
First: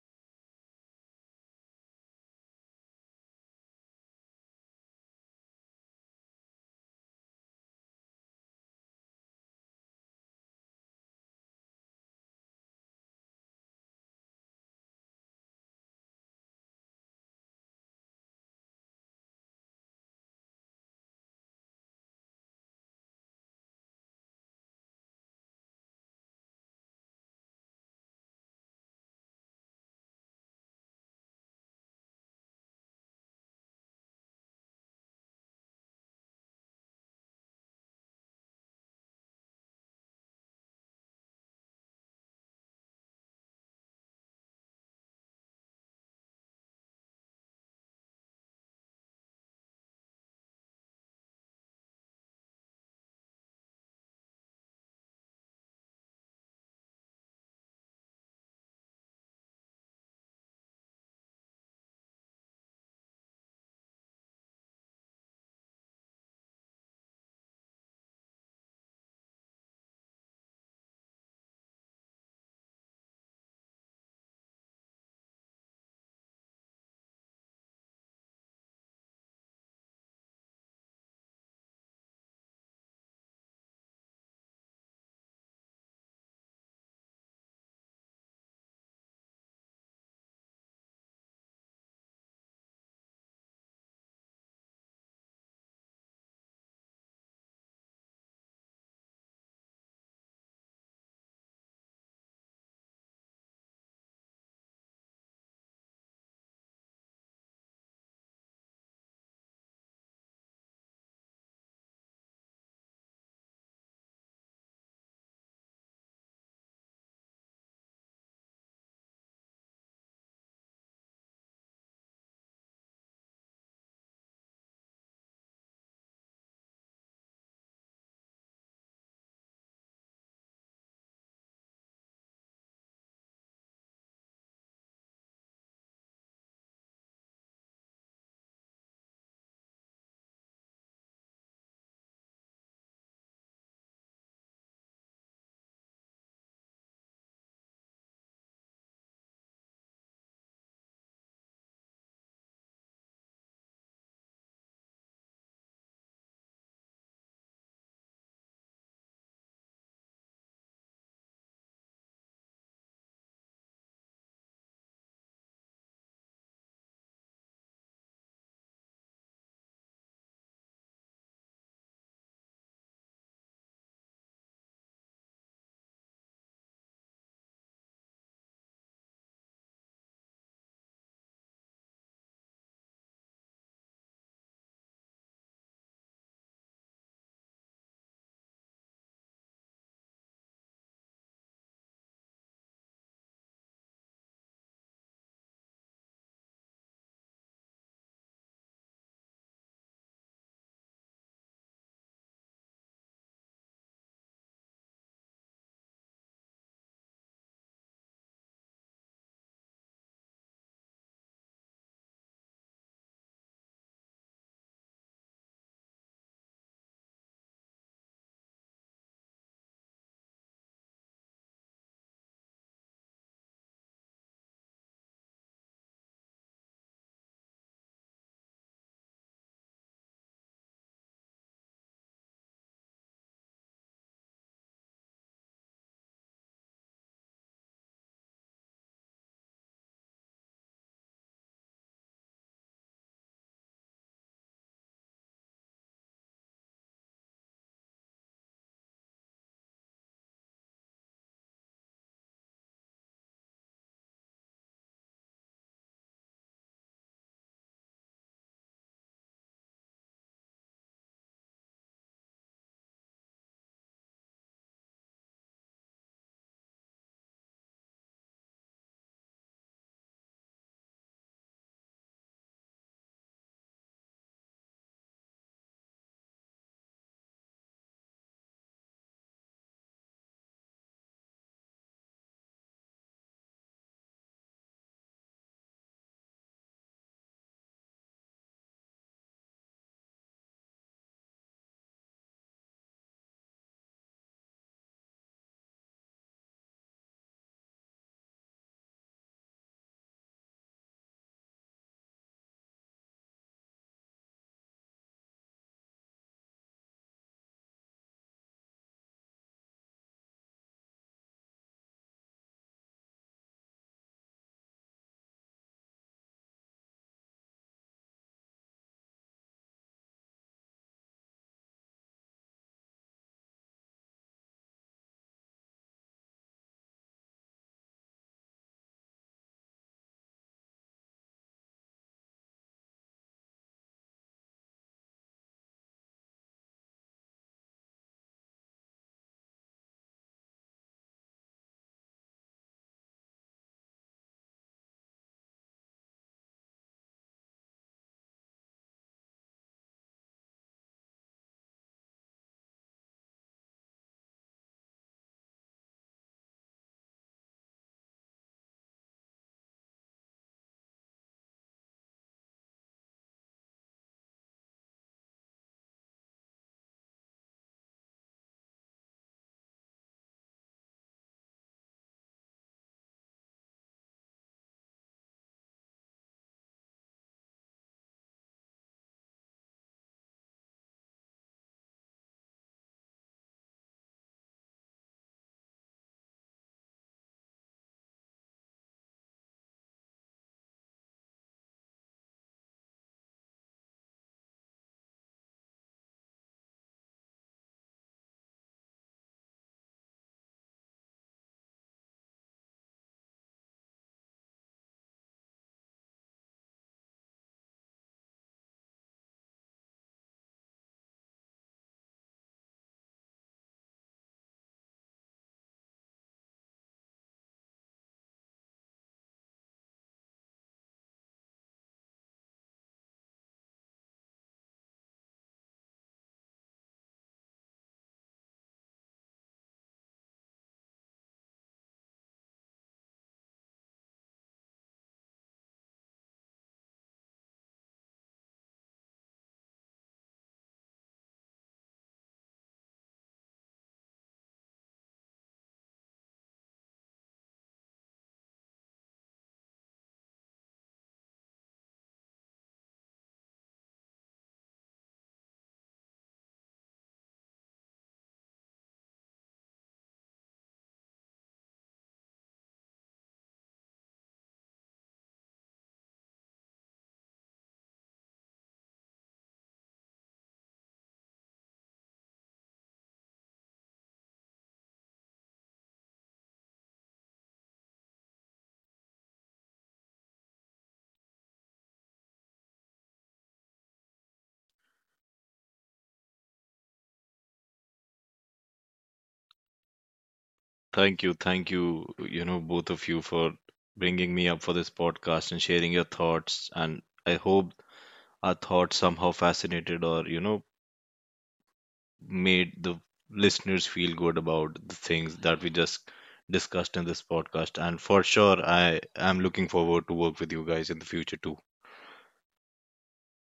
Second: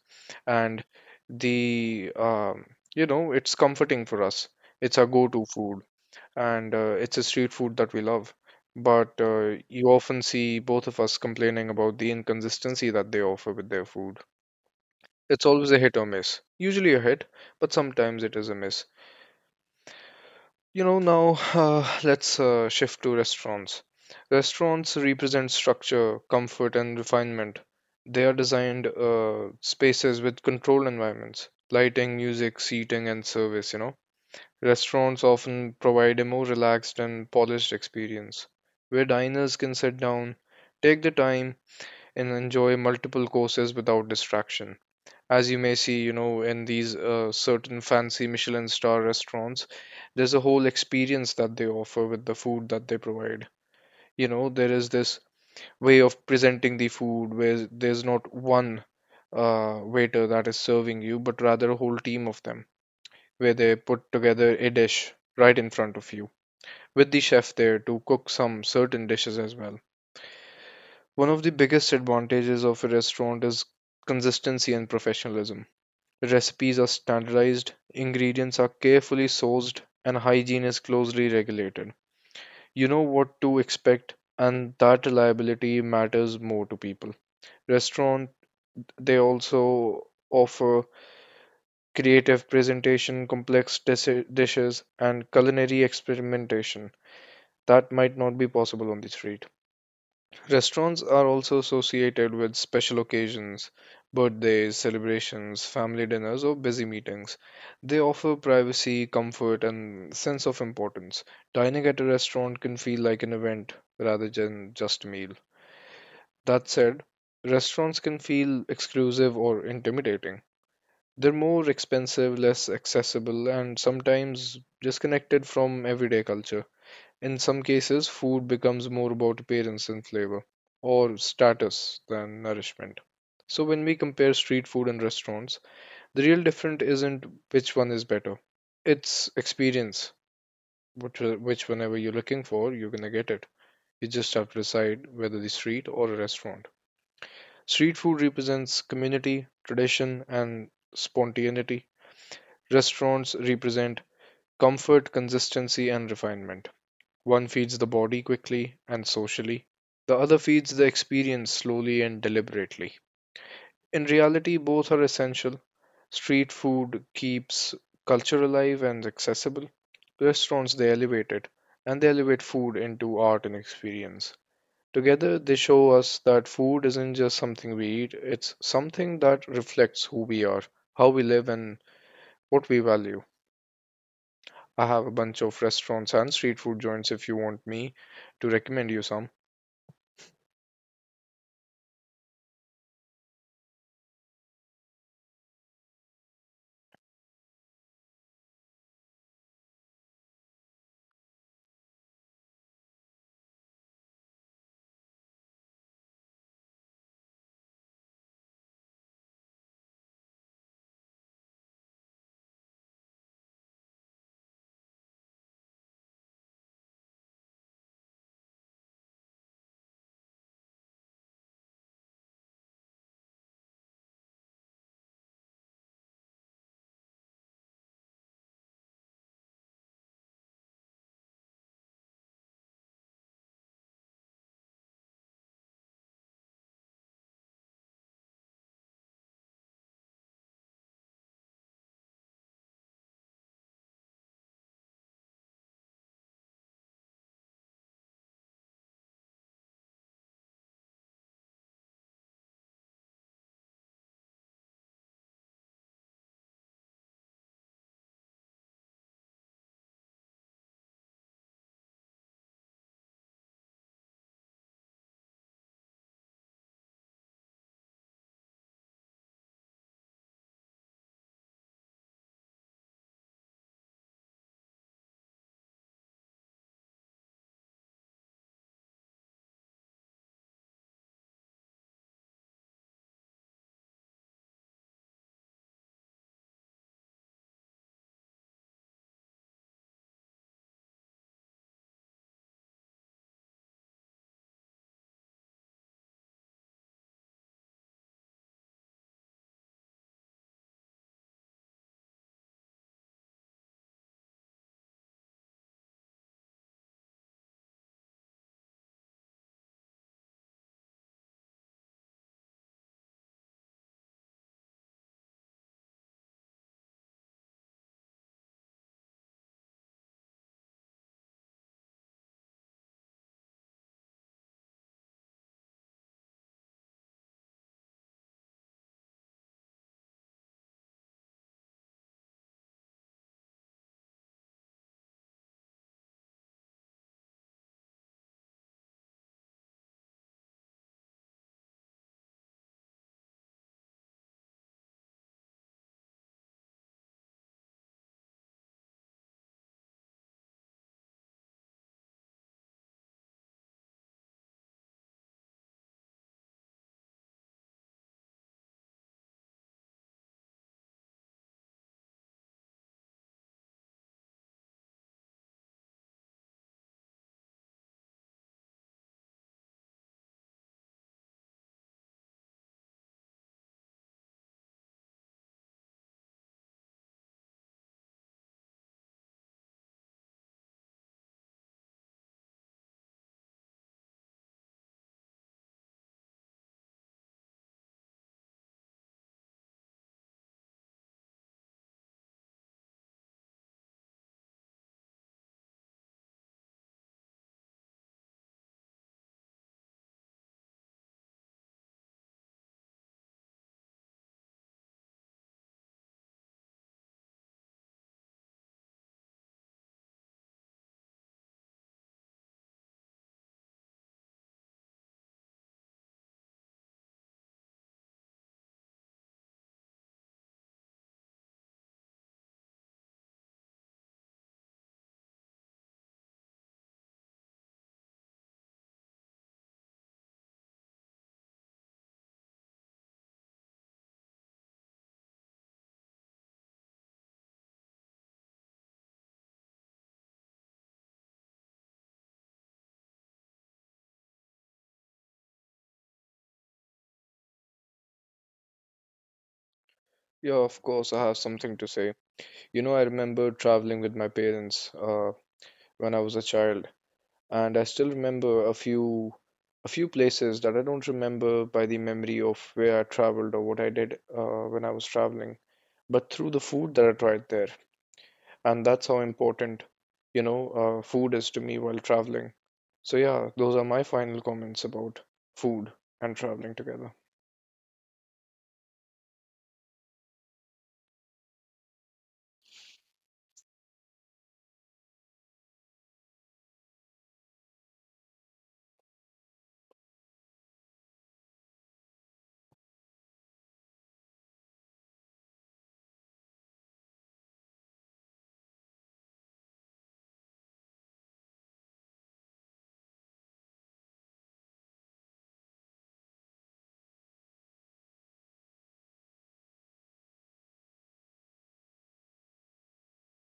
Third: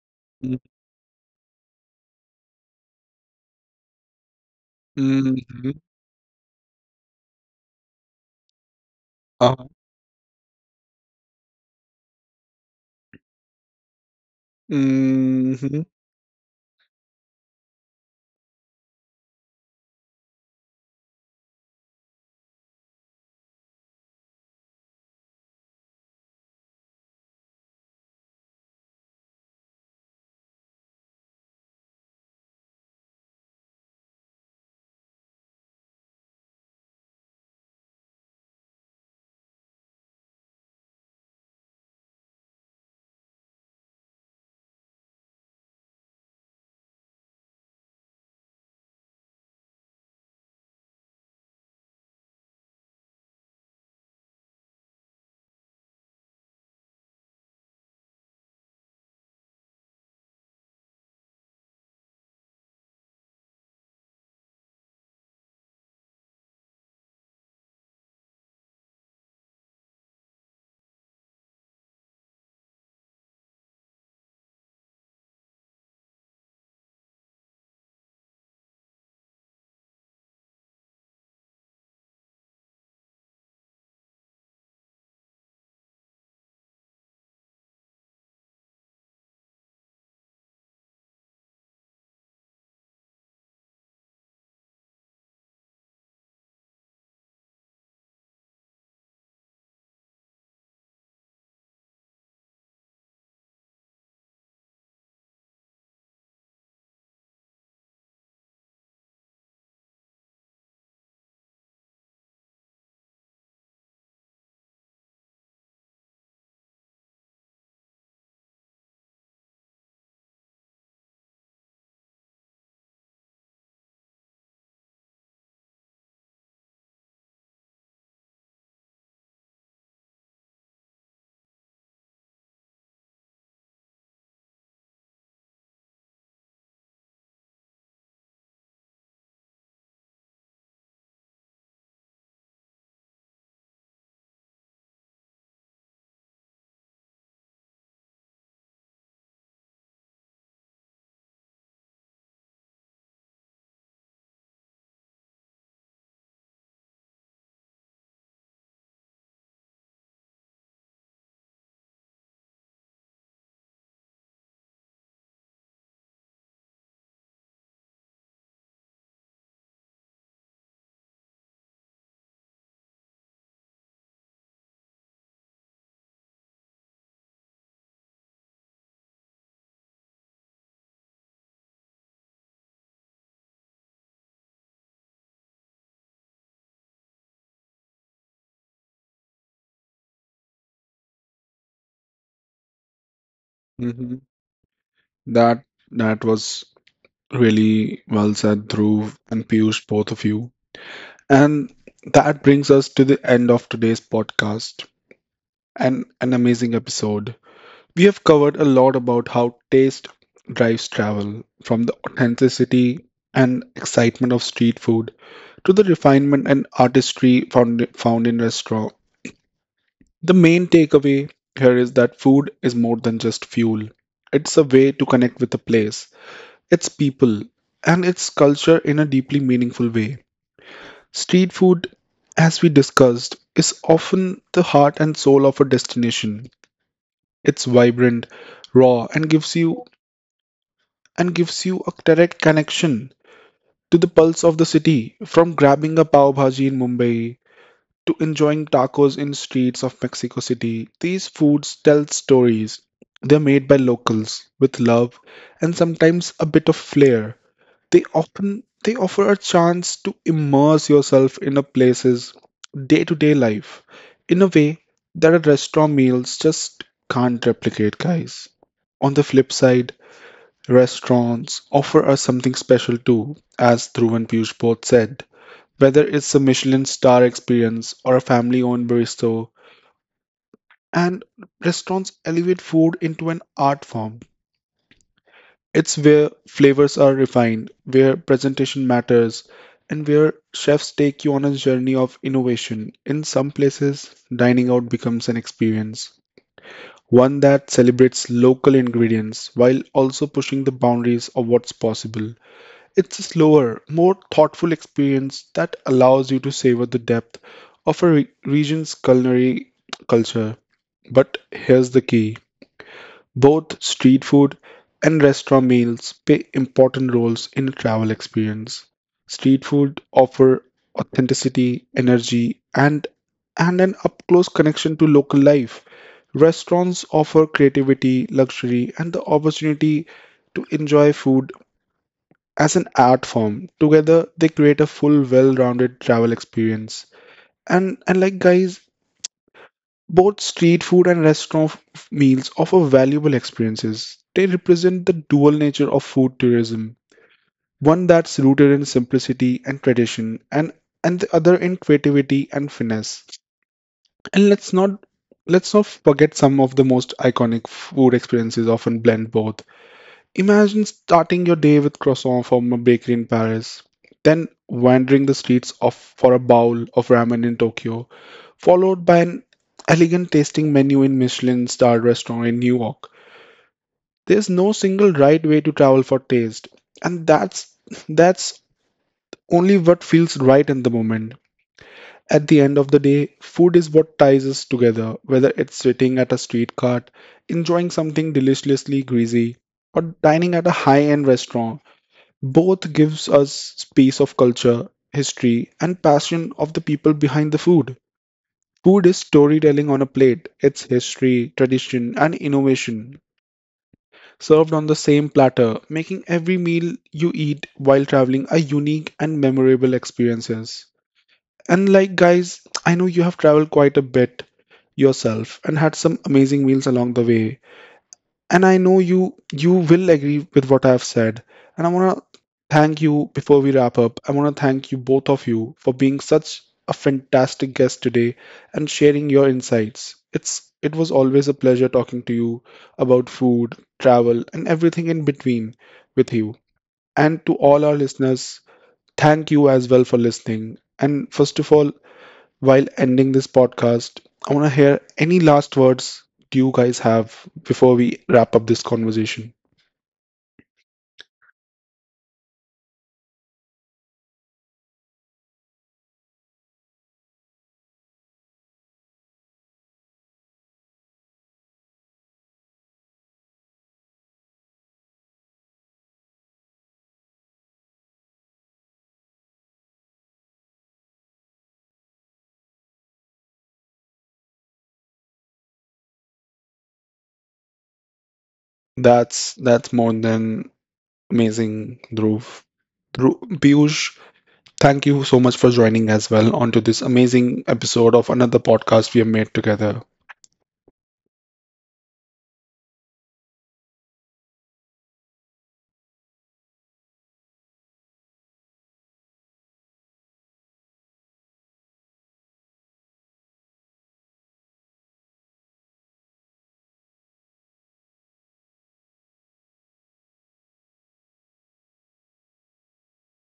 S3: and the you know, it's comforting for us. It's our go-to
S1: Mm-hmm.
S3: food, and it's a street food that we love. But
S1: Uh-huh.
S3: you often see both of us complaining about the inconsistency that they offer with their food. It's always a
S1: Mm-hmm.
S3: hit or miss. Usually a hit, but sometimes it is a miss. You know, now *sighs* let's shift to restaurants. Restaurants represent structure, comfort, and refinement. They are designed spaces with controlled environments, lighting, music, seating, and service, you know. Restaurants often provide a more relaxed and polished experience, where diners can sit down, take the time, and enjoy multiple courses without distraction. As you may see, you know, in these certain fancy Michelin star restaurants, there's a whole experience that they offer with the food that they provide. You know, there is this way of presenting the food where there's not one waiter that is serving you, but rather a whole team of them, where they put together a dish right in front of you with the chef there to cook some certain dishes as well. One of the biggest advantages of a restaurant is consistency and professionalism. Recipes are standardized, ingredients are carefully sourced, and hygiene is closely regulated. You know what to expect, and that reliability matters more to people. Restaurant they also offer creative presentation, dishes, and culinary experimentation that might not be possible on the street. Restaurants are also associated with special occasions, birthdays, celebrations, family dinners, or busy meetings. They offer privacy, comfort, and sense of importance. Dining at a restaurant can feel like an event rather than just a meal. That said, restaurants can feel exclusive or intimidating. They're more expensive, less accessible, and sometimes disconnected from everyday culture. In some cases, food becomes more about appearance and flavor or status than nourishment. So, when we compare street food and restaurants, the real difference isn't which one is better, it's experience. Whenever you're looking for, you're gonna get it. You just have to decide whether the street or a restaurant. Street food represents community, tradition, and spontaneity. Restaurants represent comfort, consistency, and refinement. One feeds the body quickly and socially, the other feeds the experience slowly and deliberately. In reality, both are essential. Street food keeps culture alive and accessible. Restaurants, they elevate it, and they elevate food into art and experience. Together, they show us that food isn't just something we eat, it's something that reflects who we are, how we live, and what we value. I have a bunch of restaurants and street food joints if you want me to recommend you some.
S1: That that was really well said, Dhruv and Piyush, both of you. And that brings us to the end of today's podcast and an amazing episode. We have covered a lot about how taste drives travel, from the authenticity and excitement of street food to the refinement and artistry found in restaurant. The main takeaway here is that food is more than just fuel. It's a way to connect with a place its people, and its culture in a deeply meaningful way. Street food, as we discussed, is often the heart and soul of a destination. It's vibrant, raw, and gives you a direct connection to the pulse of the city. From grabbing a pav bhaji in Mumbai to enjoying tacos in streets of Mexico City, these foods tell stories. They're made by locals with love and sometimes a bit of flair. They offer a chance to immerse yourself in a place's day-to-day life in a way that a restaurant meals just can't replicate, guys. On the flip side, restaurants offer us something special too, as Dhruv and Piyush both said. Whether it's a Michelin star experience or a family owned bistro, and restaurants elevate food into an art form. It's where flavors are refined, where presentation matters, and where chefs take you on a journey of innovation. In some places, dining out becomes an experience, one that celebrates local ingredients while also pushing the boundaries of what's possible. It's a slower, more thoughtful experience that allows you to savor the depth of a region's culinary culture. But here's the key both street food and restaurant meals play important roles in the travel experience. Street food offer authenticity, energy, and an up-close connection to local life. Restaurants offer creativity, luxury, and the opportunity to enjoy food as an art form. Together, they create a full, well-rounded travel experience. And like guys, both street food and meals offer valuable experiences. They represent the dual nature of food tourism, one that's rooted in simplicity and tradition and the other in creativity and finesse. And let's not forget some of the most iconic food experiences often blend both. Imagine starting your day with croissant from a bakery in Paris, then wandering for a bowl of ramen in Tokyo, followed by an elegant tasting menu in Michelin-starred restaurant in New York. There's no single right way to travel for taste, and that's only what feels right in the moment. At the end of the day, food is what ties us together, whether it's sitting at a street cart, enjoying something deliciously greasy, or dining at a high-end restaurant both gives us space of culture, history, and passion of the people behind the food. Food is storytelling on a plate. It's history, tradition, and innovation served on the same platter, making every meal you eat while traveling a unique and memorable experiences. And like guys, I know you have traveled quite a bit yourself and had some amazing meals along the way and I know you will agree with what I've said. And I want to thank you before we wrap up. I want to thank you both of you for being such a fantastic guest today and sharing your insights. It was always a pleasure talking to you about food, travel, and everything in between with you. And to all our listeners, thank you as well for listening. And first of all, while ending this podcast, I want to hear any last words do you guys have before we wrap up this conversation?
S3: Yeah, of course, I have something to say. You know, I remember traveling with my parents when I was a child, and I still remember a few places that I don't remember by the memory of where I traveled or what I did when I was traveling, but through the food that I tried there, and that's how important, you know, food is to me while traveling. So yeah, those are my final comments about food and traveling together.
S1: That's more than amazing, Dhruv. Piyush, thank you so much for joining as well onto this amazing episode of another podcast we have made together.
S2: Thank you, both of you, for bringing me up for this podcast and sharing your thoughts. And I hope our thoughts somehow fascinated or, made the listeners feel good about the things that we just discussed in this podcast. And for sure, I am looking forward to work with you guys in the future too.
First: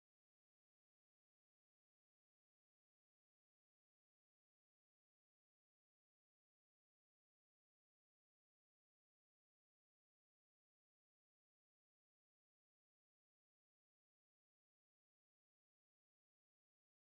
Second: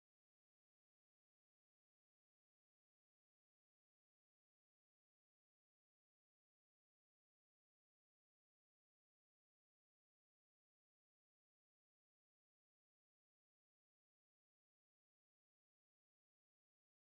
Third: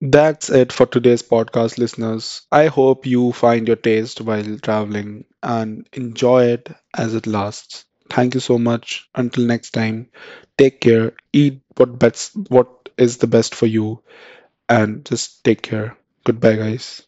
S1: That's it for today's podcast, listeners. I hope you find your taste while traveling and enjoy it as it lasts. Thank you so much. Until next time, take care. Eat what is the best for you and just take care. Goodbye, guys.